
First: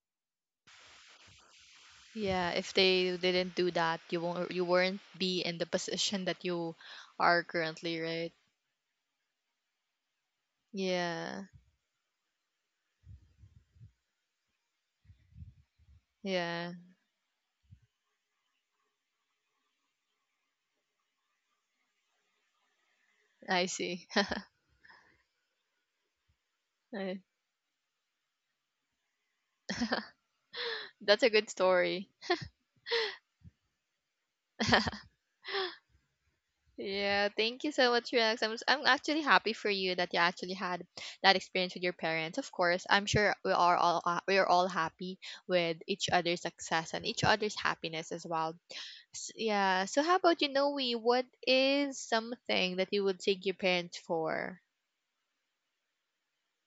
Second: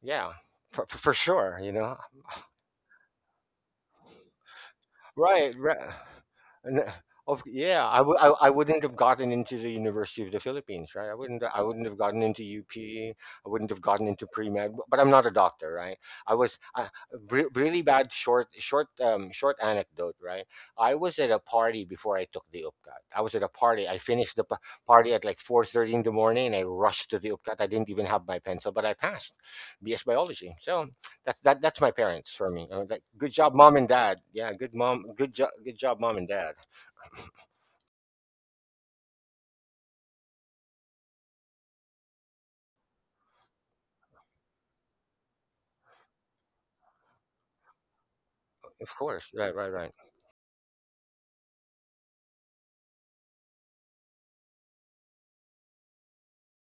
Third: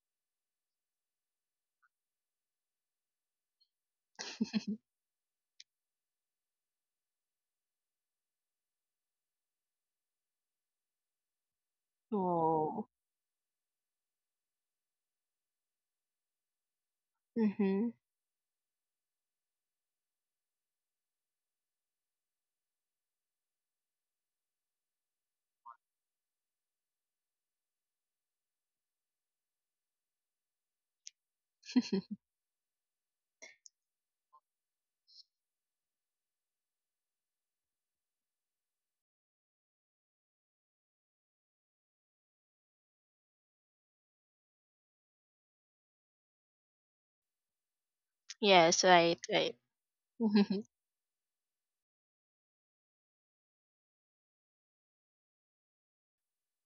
[SPEAKER 2] yeah, for for for sure, you know.
[SPEAKER 1] Yeah. If they didn't do that, you won't you won't be
[SPEAKER 2] Right,
[SPEAKER 1] in the
[SPEAKER 2] right.
[SPEAKER 1] position that you
[SPEAKER 2] And, uh,
[SPEAKER 1] are
[SPEAKER 2] of yeah,
[SPEAKER 1] currently,
[SPEAKER 2] I would, I,
[SPEAKER 1] right?
[SPEAKER 2] I wouldn't have gotten into the University of the Philippines, right? I
[SPEAKER 1] Yeah.
[SPEAKER 2] wouldn't I wouldn't have gotten into
[SPEAKER 3] Oh.
[SPEAKER 2] U P. I wouldn't have gotten into pre-med, b- but I'm not a doctor, right? I was
[SPEAKER 1] Yeah.
[SPEAKER 2] I, re- really
[SPEAKER 3] Mhm.
[SPEAKER 2] bad short short um short anecdote, right? I was at a party before I took the UPCAT. I was at a
[SPEAKER 1] I
[SPEAKER 2] party. I
[SPEAKER 1] see.
[SPEAKER 2] finished the p- party at like four thirty in the morning, and I rushed
[SPEAKER 1] I-
[SPEAKER 2] to the UPCAT. I didn't even have my pencil, but I passed B S biology. So
[SPEAKER 1] That's a
[SPEAKER 2] that's
[SPEAKER 1] good
[SPEAKER 2] that. That's my
[SPEAKER 1] story.
[SPEAKER 2] parents for me. Uh, that, good job, mom and dad. Yeah, good mom. Good job. Good job, mom and dad.
[SPEAKER 1] Yeah, thank you so much, Rex. I'm, s- I'm actually happy for you that you actually had that experience with your parents. Of course, I'm sure we are all uh, we are all happy with each other's success and each other's happiness as well.
[SPEAKER 3] Yes,
[SPEAKER 2] Of
[SPEAKER 3] right,
[SPEAKER 2] course.
[SPEAKER 1] S-
[SPEAKER 2] Right.
[SPEAKER 3] right.
[SPEAKER 2] Right.
[SPEAKER 1] Yeah.
[SPEAKER 2] Right.
[SPEAKER 1] So how about you, Noe? What is something that you would thank your parents for?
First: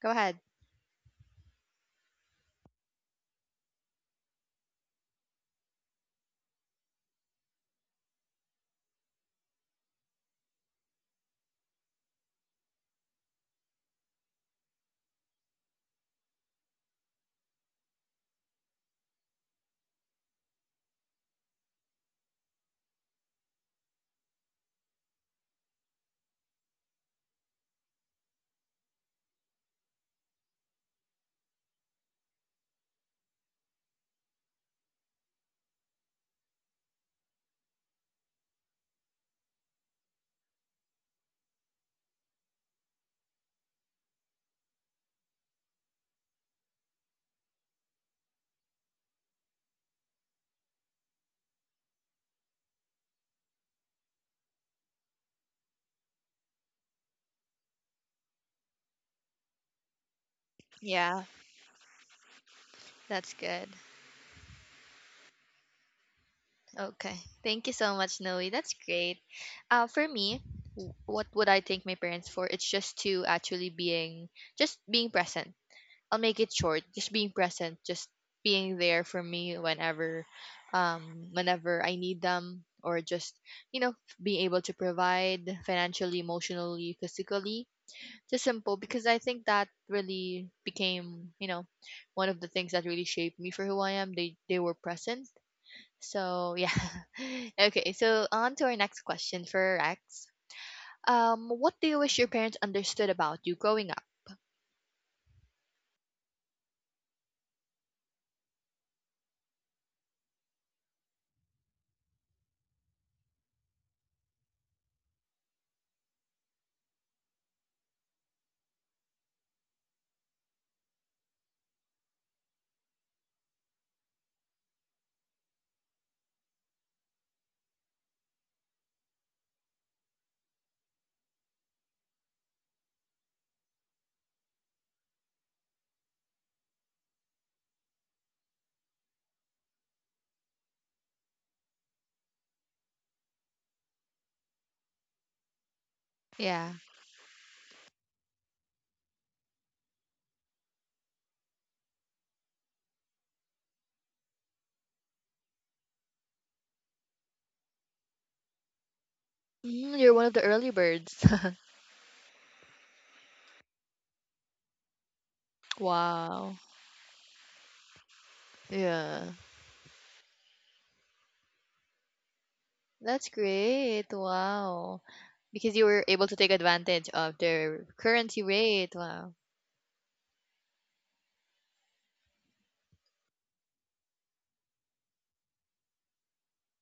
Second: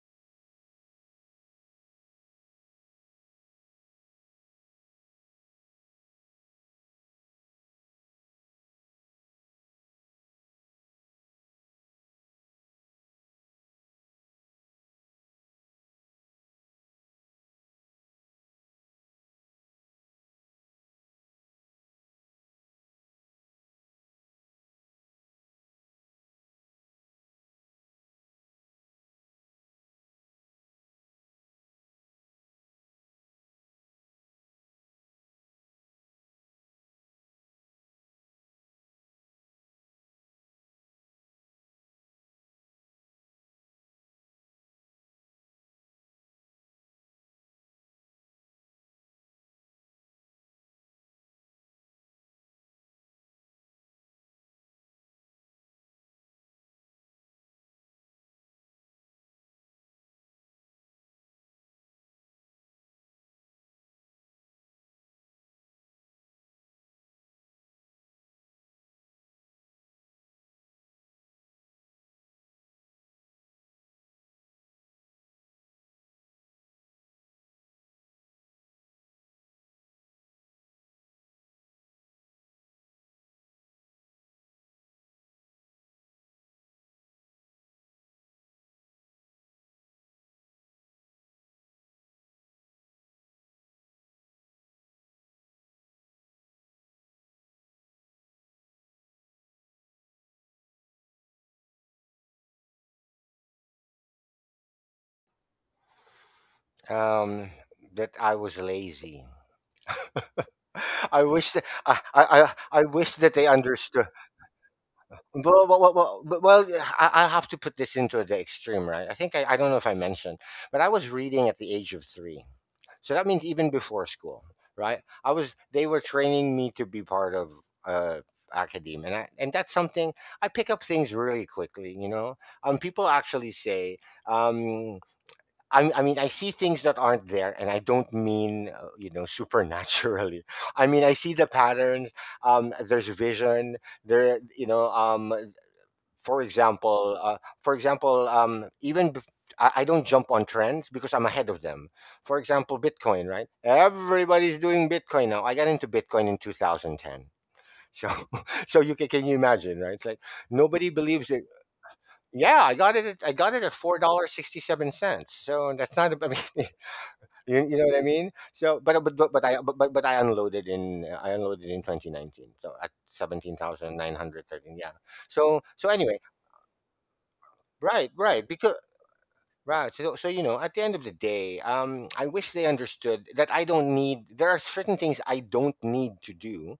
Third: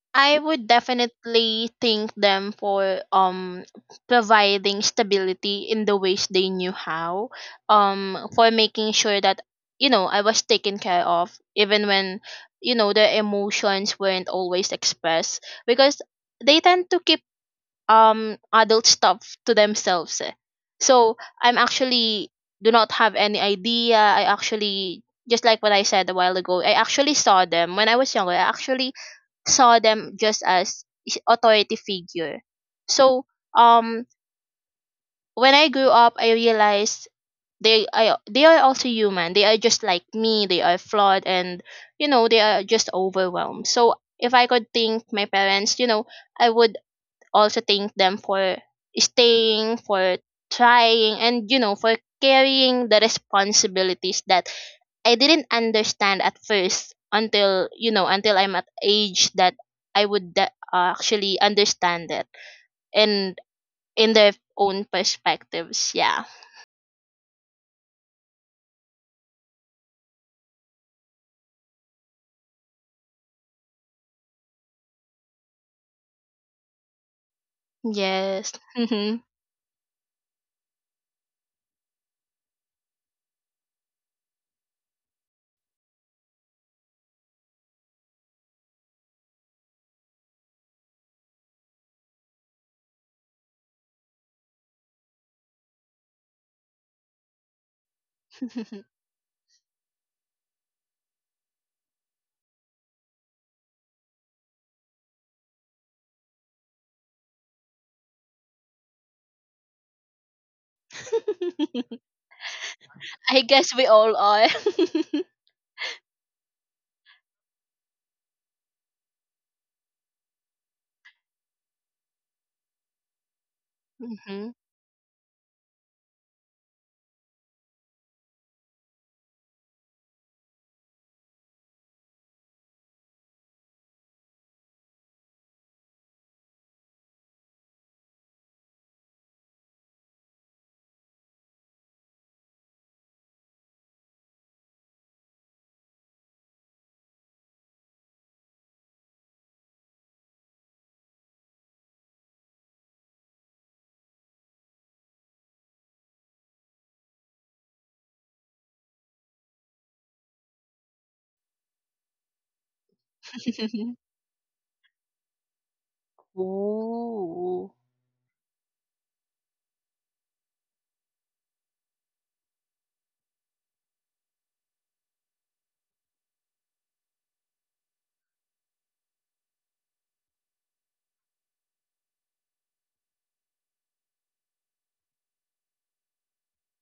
[SPEAKER 1] Go
[SPEAKER 3] I
[SPEAKER 1] ahead.
[SPEAKER 3] would definitely thank them for um providing stability in the ways they knew how, um for making sure that, you know, I was taken care of even when, you know, their emotions weren't always expressed, because they tend to keep um adult stuff to themselves. Eh. So I'm actually do not have any idea. I actually just like what I said a while ago. I actually saw them when I was younger. I actually saw them just as is- authority figure. So um when I grew up I realized they I, they are also human. They are just like me. They are flawed, and you know, they are just overwhelmed. So if I could think my parents, you know, I would also thank them for staying, for trying, and you know, for carrying the responsibilities that I didn't understand at first until, you know, until I'm at age that I would de- uh,
[SPEAKER 1] Yeah,
[SPEAKER 3] actually understand it
[SPEAKER 1] that's
[SPEAKER 3] and
[SPEAKER 1] good.
[SPEAKER 3] in their own perspectives. Yeah.
[SPEAKER 1] Okay. Thank you so much, Noe. That's great. Uh, for me, w- what would I thank my parents for? It's just to actually being, just being present. I'll make it short. Just being present. Just
[SPEAKER 3] Yes.
[SPEAKER 1] being there for
[SPEAKER 3] Mhm.
[SPEAKER 1] me whenever, um, whenever I need them, or just you know being able to provide financially, emotionally, physically. Just simple because I think that really became, you know, one of the things that really shaped me for who I am. They they were present. So yeah. Okay, so on to our next question for Rex. Um, what do you wish your parents understood about you growing up?
[SPEAKER 2] Um, that I was lazy. I wish that I, I I I wish that
[SPEAKER 3] I
[SPEAKER 2] they
[SPEAKER 3] guess we
[SPEAKER 2] understood.
[SPEAKER 3] all are.
[SPEAKER 2] Well, well, well, well, but- well yeah, I, I have to put this into the extreme, right? I think I, I don't know if I mentioned, but I was reading at the age of three. So that means even before school,
[SPEAKER 3] Hmm.
[SPEAKER 2] right? I was They were training me to be part of uh academia, and, I, and that's something. I pick up things really quickly, you know. Um people actually say, um I, I mean, I see things that aren't there. And I don't mean, uh, you know, supernaturally. I mean, I see the patterns. Um there's vision there, you know. Um for
[SPEAKER 1] Yeah.
[SPEAKER 2] example, uh, for example, um, even bef- I, I don't jump on trends because I'm ahead of them. For example, Bitcoin, right? Everybody's doing Bitcoin now. I got into Bitcoin in two thousand ten. So, so you can, can you imagine, right?
[SPEAKER 1] Mm,
[SPEAKER 2] It's
[SPEAKER 1] you're
[SPEAKER 2] like
[SPEAKER 1] one of the early
[SPEAKER 2] nobody
[SPEAKER 1] birds.
[SPEAKER 2] believes it. Yeah, I got it. At, I got it at four dollars sixty-seven cents. So that's not. I mean,
[SPEAKER 1] Wow.
[SPEAKER 2] you,
[SPEAKER 3] Ooh.
[SPEAKER 2] you know what I mean. So, but but
[SPEAKER 1] Yeah.
[SPEAKER 2] but, but I but, but but I unloaded in I unloaded in twenty nineteen. So at
[SPEAKER 1] That's
[SPEAKER 2] seventeen thousand
[SPEAKER 1] great.
[SPEAKER 2] nine hundred thirteen. Yeah.
[SPEAKER 1] Wow.
[SPEAKER 2] So
[SPEAKER 1] Because you
[SPEAKER 2] so
[SPEAKER 1] were
[SPEAKER 2] anyway,
[SPEAKER 1] able to take advantage of their
[SPEAKER 2] right,
[SPEAKER 1] currency
[SPEAKER 2] right. Because
[SPEAKER 1] rate. Wow.
[SPEAKER 2] right. So, so you know, at the end of the day, um, I wish they understood that I don't need. There are certain things I don't need to do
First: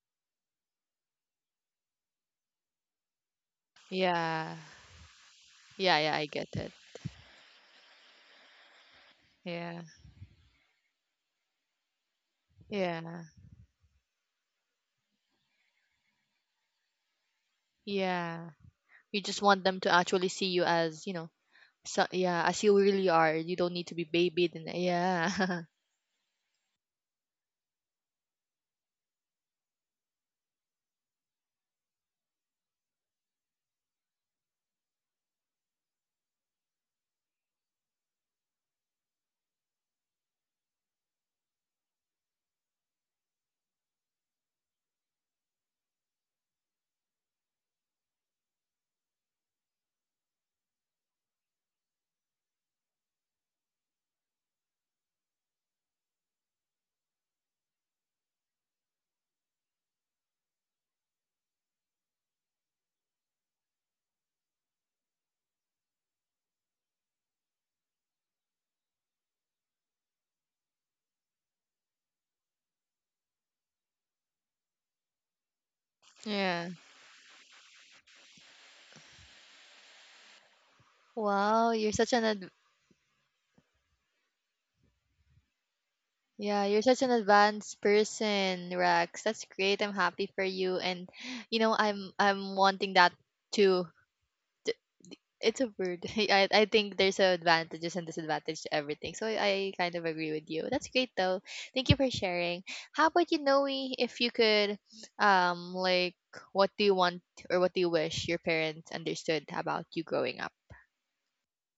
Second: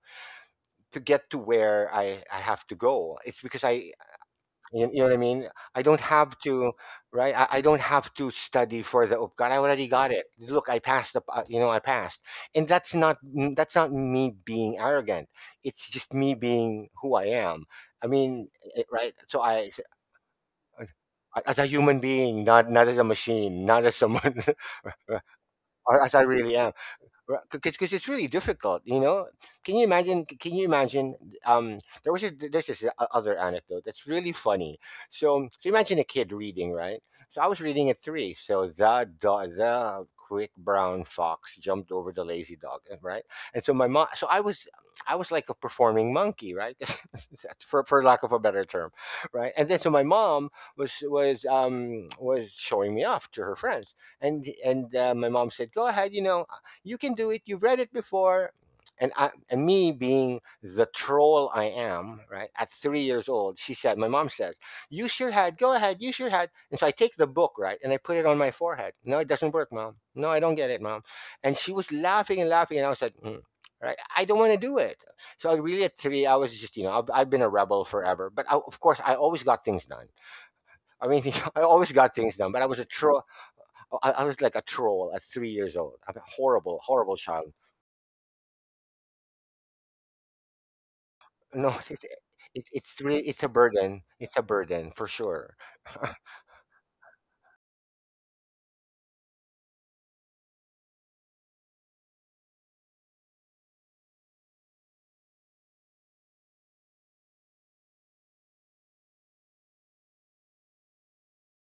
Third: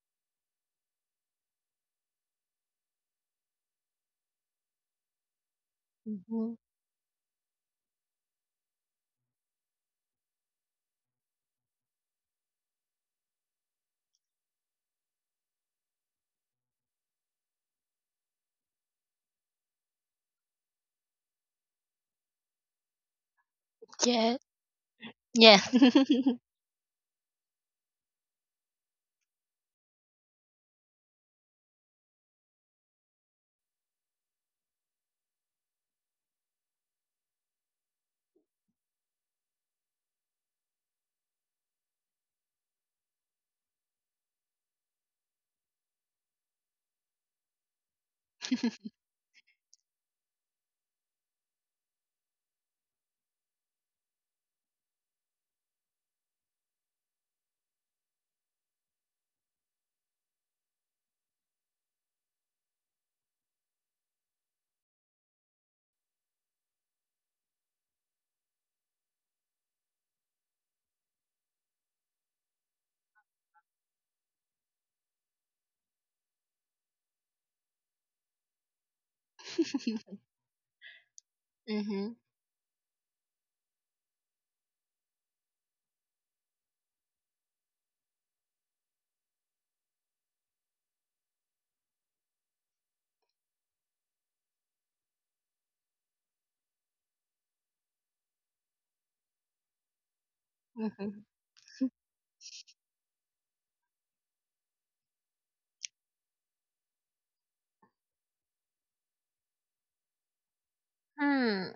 [SPEAKER 2] to get to where I I have to go. It's because I,
[SPEAKER 1] Yeah.
[SPEAKER 2] you, you know what I mean. I
[SPEAKER 1] Yeah,
[SPEAKER 2] don't
[SPEAKER 1] yeah, I
[SPEAKER 2] have
[SPEAKER 1] get
[SPEAKER 3] Mhm.
[SPEAKER 1] it.
[SPEAKER 2] to, right? I, I don't have to study for the oh God, I
[SPEAKER 1] Yeah.
[SPEAKER 2] already got it. Look, I passed the. Uh, you know, I passed, and that's not
[SPEAKER 1] Yeah.
[SPEAKER 2] mm, that's not me being arrogant. It's just me being who I am. I mean,
[SPEAKER 1] Yeah.
[SPEAKER 2] eh, right?
[SPEAKER 1] You
[SPEAKER 2] So
[SPEAKER 1] just want
[SPEAKER 2] I,
[SPEAKER 1] them to actually see you as, you know,
[SPEAKER 2] as a human
[SPEAKER 1] so
[SPEAKER 2] being,
[SPEAKER 1] yeah, as
[SPEAKER 2] not
[SPEAKER 1] you
[SPEAKER 2] not as a
[SPEAKER 1] really are. You
[SPEAKER 2] machine,
[SPEAKER 1] don't
[SPEAKER 2] not
[SPEAKER 1] need to
[SPEAKER 2] as
[SPEAKER 1] be
[SPEAKER 2] someone.
[SPEAKER 3] Yeah.
[SPEAKER 1] babied and
[SPEAKER 3] Yeah.
[SPEAKER 1] yeah.
[SPEAKER 2] Yeah, I, as I really am, because it's really difficult, you know. Can you imagine, c- can you imagine, um there was this, there's this o- other anecdote that's really funny. So so imagine a kid reading, right? So I was reading at three. So the do- the quick brown fox jumped over the lazy dog and- right. And so my mom, so I was I was like a performing monkey, right? for, for lack of a better term, right. And then so my mom was was um was showing me off to her friends. And and uh, my mom said, "Go ahead, you know, you can do it. You've read it before." And I, and me being the troll I am, right? At three years old, she said, my mom says, "You sure had. Go ahead. You sure had." And so I take the book, right, and I put it on my forehead. "No, it doesn't work, mom. No, I don't get it, mom." And she was laughing and laughing, and I was like, mm, right, I don't want to do it. So I really at three, I was
[SPEAKER 1] Yeah.
[SPEAKER 2] just, you know, I've, I've been a rebel forever. But I, of course, I always got things done. I mean, I
[SPEAKER 1] Wow, you're
[SPEAKER 2] always
[SPEAKER 1] such
[SPEAKER 3] Mhm.
[SPEAKER 2] got
[SPEAKER 1] an
[SPEAKER 2] things
[SPEAKER 1] ad-
[SPEAKER 2] done, but I was a troll. I, I was like a troll at three years old. I'm a
[SPEAKER 1] yeah, you're
[SPEAKER 2] horrible,
[SPEAKER 1] such an
[SPEAKER 2] horrible child.
[SPEAKER 1] advanced person, Rex. That's great. I'm happy for you and you know,
[SPEAKER 2] No,
[SPEAKER 1] I'm
[SPEAKER 2] it's
[SPEAKER 1] I'm
[SPEAKER 2] it,
[SPEAKER 1] wanting that
[SPEAKER 2] it's really, it's a
[SPEAKER 1] too.
[SPEAKER 2] burden. It's a burden for
[SPEAKER 1] It's a
[SPEAKER 2] sure.
[SPEAKER 1] bird. I I think there's a advantages and disadvantage to everything. So I I kind of agree with you. That's great
[SPEAKER 3] Mhm.
[SPEAKER 1] though. Thank you for sharing. How about you, Noe? If you could, um, like, what do you want or what do you wish your parents understood about you growing up?
[SPEAKER 3] Hmm.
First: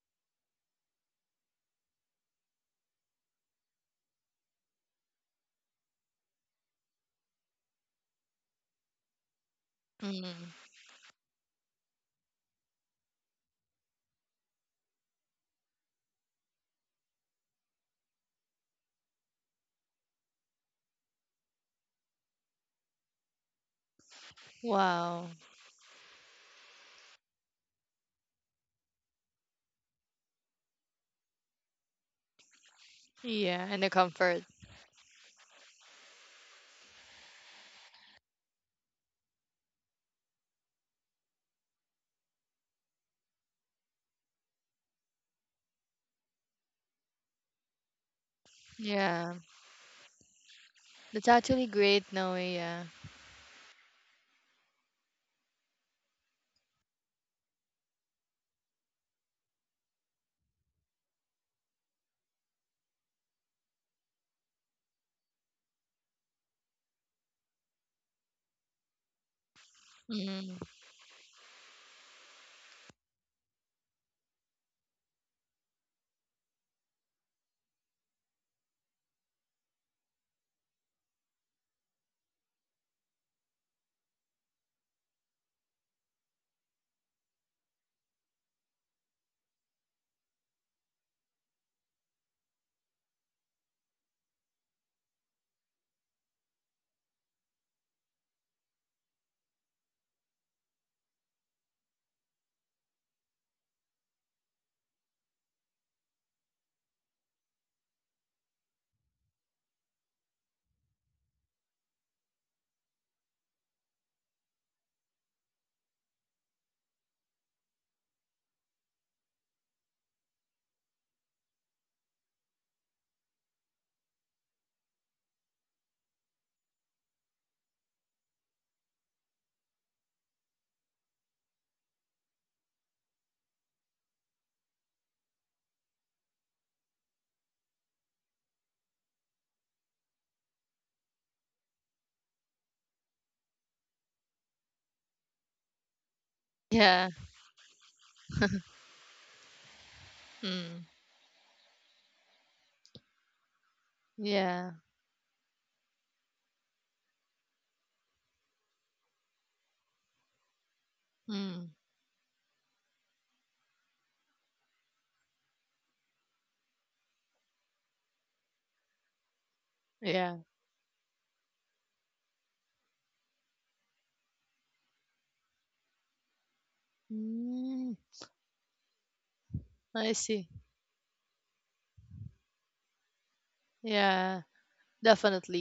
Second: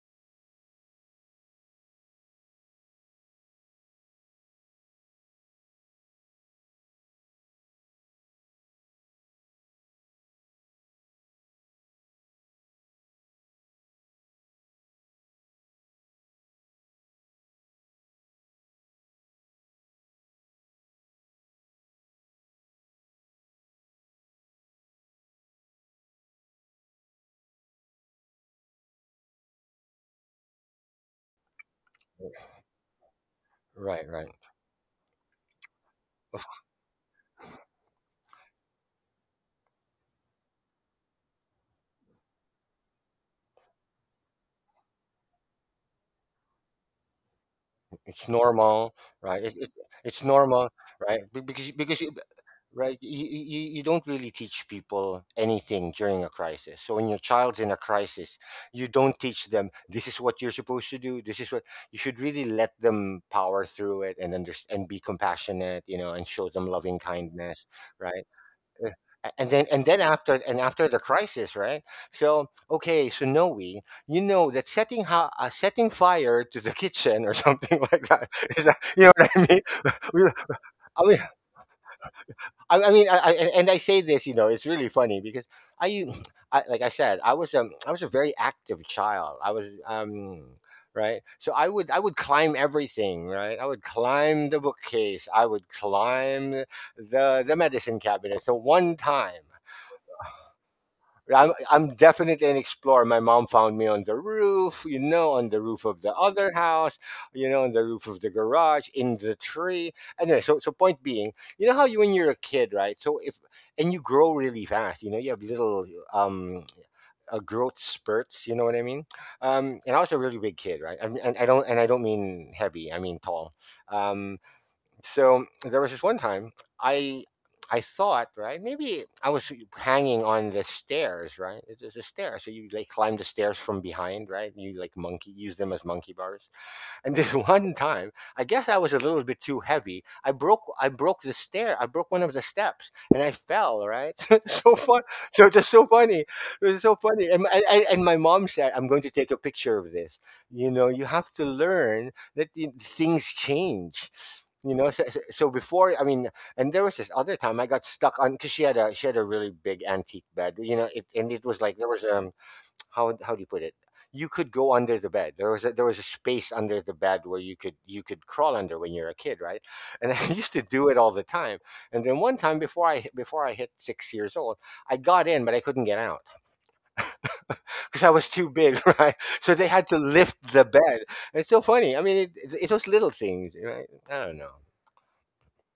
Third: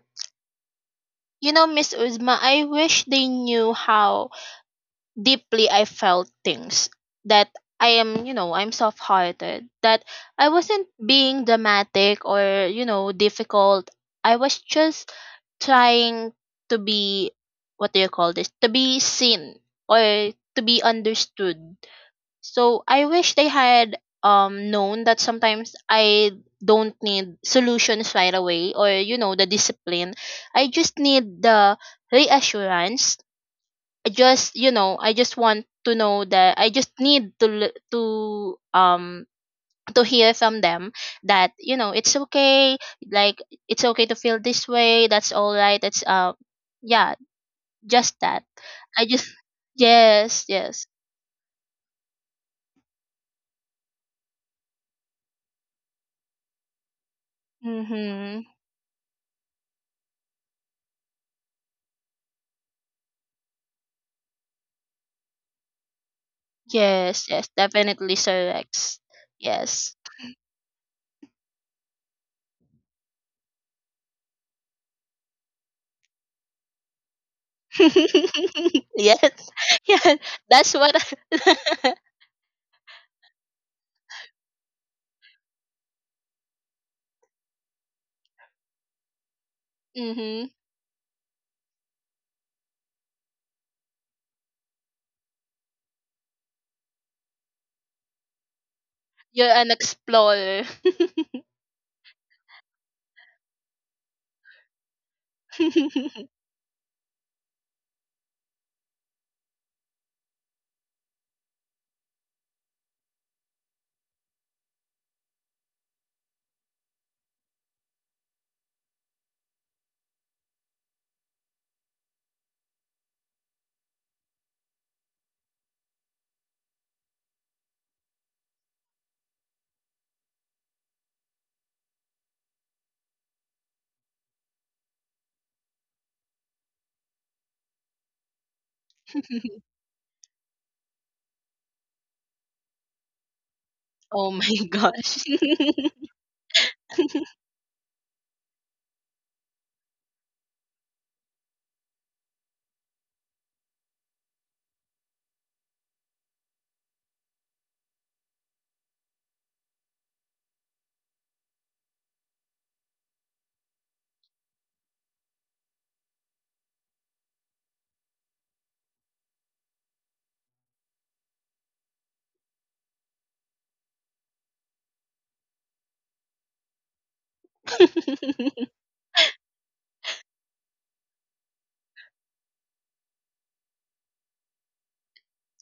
[SPEAKER 3] You know, Miss Uzma, I wish they knew how deeply I felt things. That I am, you know, I'm soft hearted. That I
[SPEAKER 1] Mm,
[SPEAKER 3] wasn't being dramatic or, you know, difficult. I was just trying to be, what do you call this? To be seen or to be understood. So I wish they had um known that
[SPEAKER 1] wow.
[SPEAKER 3] sometimes I don't need solutions right away, or you know, the discipline. I just need the reassurance.
[SPEAKER 1] Yeah, and the
[SPEAKER 2] Right,
[SPEAKER 3] I
[SPEAKER 2] right.
[SPEAKER 1] comfort.
[SPEAKER 3] just, you know, I just want to know that I just need to l- to, um to hear from them that, you know, it's okay. Like, it's okay to feel this way. That's all right. it's uh Yeah,
[SPEAKER 2] It's
[SPEAKER 3] just that.
[SPEAKER 2] normal,
[SPEAKER 3] I
[SPEAKER 2] right?
[SPEAKER 3] just.
[SPEAKER 1] Yeah,
[SPEAKER 2] It's it, it's
[SPEAKER 3] Yes,
[SPEAKER 2] normal,
[SPEAKER 3] yes.
[SPEAKER 2] right?
[SPEAKER 1] that's
[SPEAKER 2] Be- Because you-
[SPEAKER 1] actually
[SPEAKER 2] because you,
[SPEAKER 1] great, Noe. Yeah.
[SPEAKER 2] right, you, you you don't really teach people anything during a crisis. So when your child's in a crisis,
[SPEAKER 3] Mhm.
[SPEAKER 2] you don't teach them this is what you're supposed to do. This is what you should really let them power through it, and understand and be compassionate, you know, and show them loving
[SPEAKER 3] Yes, yes,
[SPEAKER 2] kindness, right?
[SPEAKER 3] definitely, Sir
[SPEAKER 2] Uh,
[SPEAKER 3] Rex.
[SPEAKER 2] and then and then
[SPEAKER 3] Yes.
[SPEAKER 2] after and
[SPEAKER 1] Mm,
[SPEAKER 2] after the crisis, right. So okay, so Noe, you know, that setting, how uh, setting fire to the kitchen or something like that is that, you know what I mean.
[SPEAKER 3] Yes,
[SPEAKER 2] We-
[SPEAKER 3] yes. That's
[SPEAKER 2] i mean
[SPEAKER 3] what.
[SPEAKER 2] i, I mean I, I, and I say this, you know, it's really funny because I I, like I said, I was um I was a very active child. I was um
[SPEAKER 3] Mm-hmm.
[SPEAKER 2] right. So I would I would climb everything, right? I would climb the bookcase. I would climb the the medicine cabinet. So one time
[SPEAKER 3] You're an explorer.
[SPEAKER 2] I'm I'm definitely an explorer. My mom found me on the roof, you know, on the roof of the other house, you know, on the roof of the garage, in the tree. Anyway, so so point being, you know how you when you're a kid, right? So if and you grow really fast, you know, you have little um uh, growth spurts, you know what I mean? Um, and I was a really big kid, right? I mean, and I don't and I don't mean heavy, I mean tall. Um, so there was this one time I I thought, right, maybe I was hanging on the stairs, right. It- It's a stair, so you like climb the stairs from behind, right. You like monkey, use them as monkey bars. And this one time, I guess I was a little bit too heavy. I broke I broke the stair. I broke one of the steps, and I fell. Right,
[SPEAKER 3] Oh my
[SPEAKER 2] so fun.
[SPEAKER 3] gosh.
[SPEAKER 2] So just so funny. It was so
[SPEAKER 1] yeah.
[SPEAKER 2] funny. And, I, I, and my mom said, "I'm going to take a picture of this." You know,
[SPEAKER 1] Mm,
[SPEAKER 2] you have to learn that the- things change, you
[SPEAKER 1] yeah.
[SPEAKER 2] know. So, so so before, I mean, and there was this other time I got stuck on because she had a she had a really big antique bed, you know it, and it was like there
[SPEAKER 1] Mm,
[SPEAKER 2] was um how how do you put it? You could go under the bed. There was a, there was a space under the bed where you could you could crawl under when you're a kid, right? And I used
[SPEAKER 1] yeah.
[SPEAKER 2] to do it all the time. And then one time before I before I hit six years old, I got in, but I couldn't get out, because
[SPEAKER 1] Mm,
[SPEAKER 2] I was too big, right? So they had to
[SPEAKER 1] I
[SPEAKER 2] lift
[SPEAKER 1] see.
[SPEAKER 2] the bed. It's so funny. I mean, it, it's those little things, right? I don't know.
[SPEAKER 1] Yeah.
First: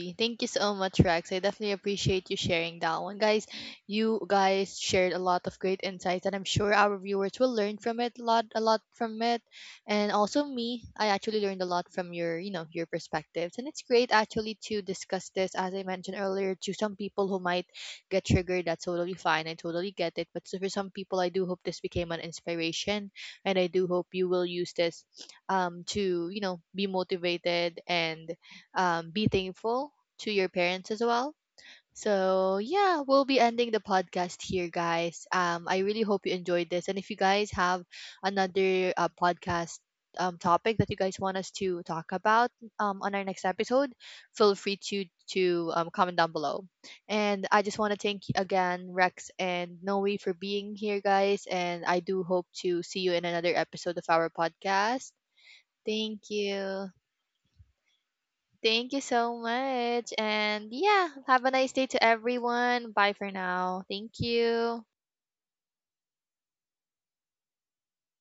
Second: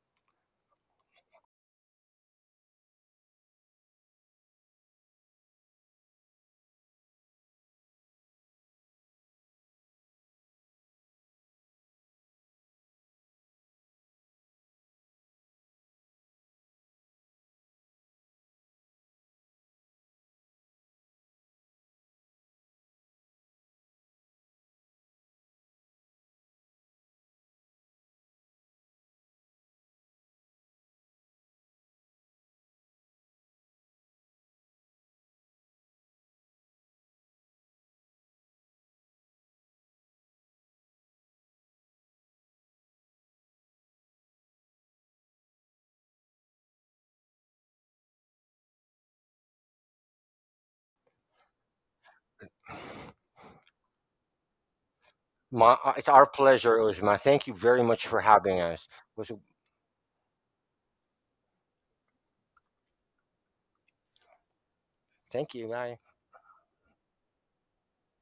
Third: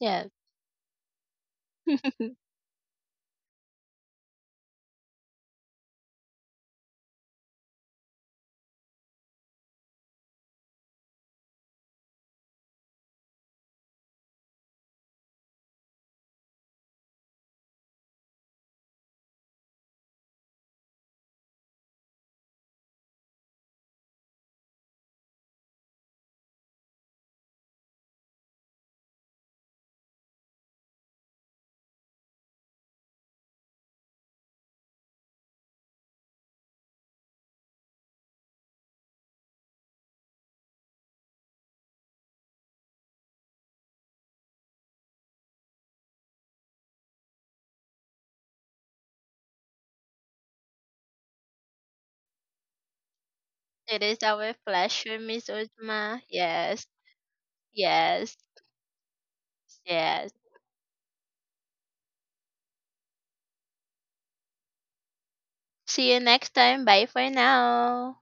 [SPEAKER 3] Yes.
[SPEAKER 1] Thank you so much, Rex. I definitely appreciate you sharing that one. Guys, you guys shared a lot of great insights and I'm sure our viewers will learn from it a lot a lot from it. And also me, I actually learned a lot from your, you know, your perspectives. And it's great actually to discuss this as I mentioned earlier to some people who might get triggered. That's totally fine. I totally get it. But so for some people I do hope this became an inspiration and I do hope you will use this um to, you know, be motivated and um, be thankful to your parents as well. So, yeah, we'll be ending the podcast here, guys. Um, I really hope you enjoyed this. And if you guys have another uh, podcast um, topic that you guys want us to talk about um, on our next episode, feel free to to um, comment down below. And I just want to thank you again, Rex and Noe, for being here, guys. And I do hope to see you in another episode
[SPEAKER 3] It
[SPEAKER 1] of
[SPEAKER 3] is
[SPEAKER 1] our
[SPEAKER 3] our
[SPEAKER 1] podcast.
[SPEAKER 3] pleasure, Miss
[SPEAKER 2] Ma, uh, it's
[SPEAKER 3] Uzma.
[SPEAKER 2] our
[SPEAKER 1] Thank
[SPEAKER 2] pleasure,
[SPEAKER 3] Yes,
[SPEAKER 1] you.
[SPEAKER 2] Uzma. Thank you very much for
[SPEAKER 3] yes,
[SPEAKER 2] having us.
[SPEAKER 1] Thank you
[SPEAKER 2] Was-
[SPEAKER 1] so much.
[SPEAKER 3] yes.
[SPEAKER 1] And yeah, have a nice day to everyone. Bye for now. Thank you.
[SPEAKER 2] Thank you. Bye.
[SPEAKER 3] See you next time. Bye for now.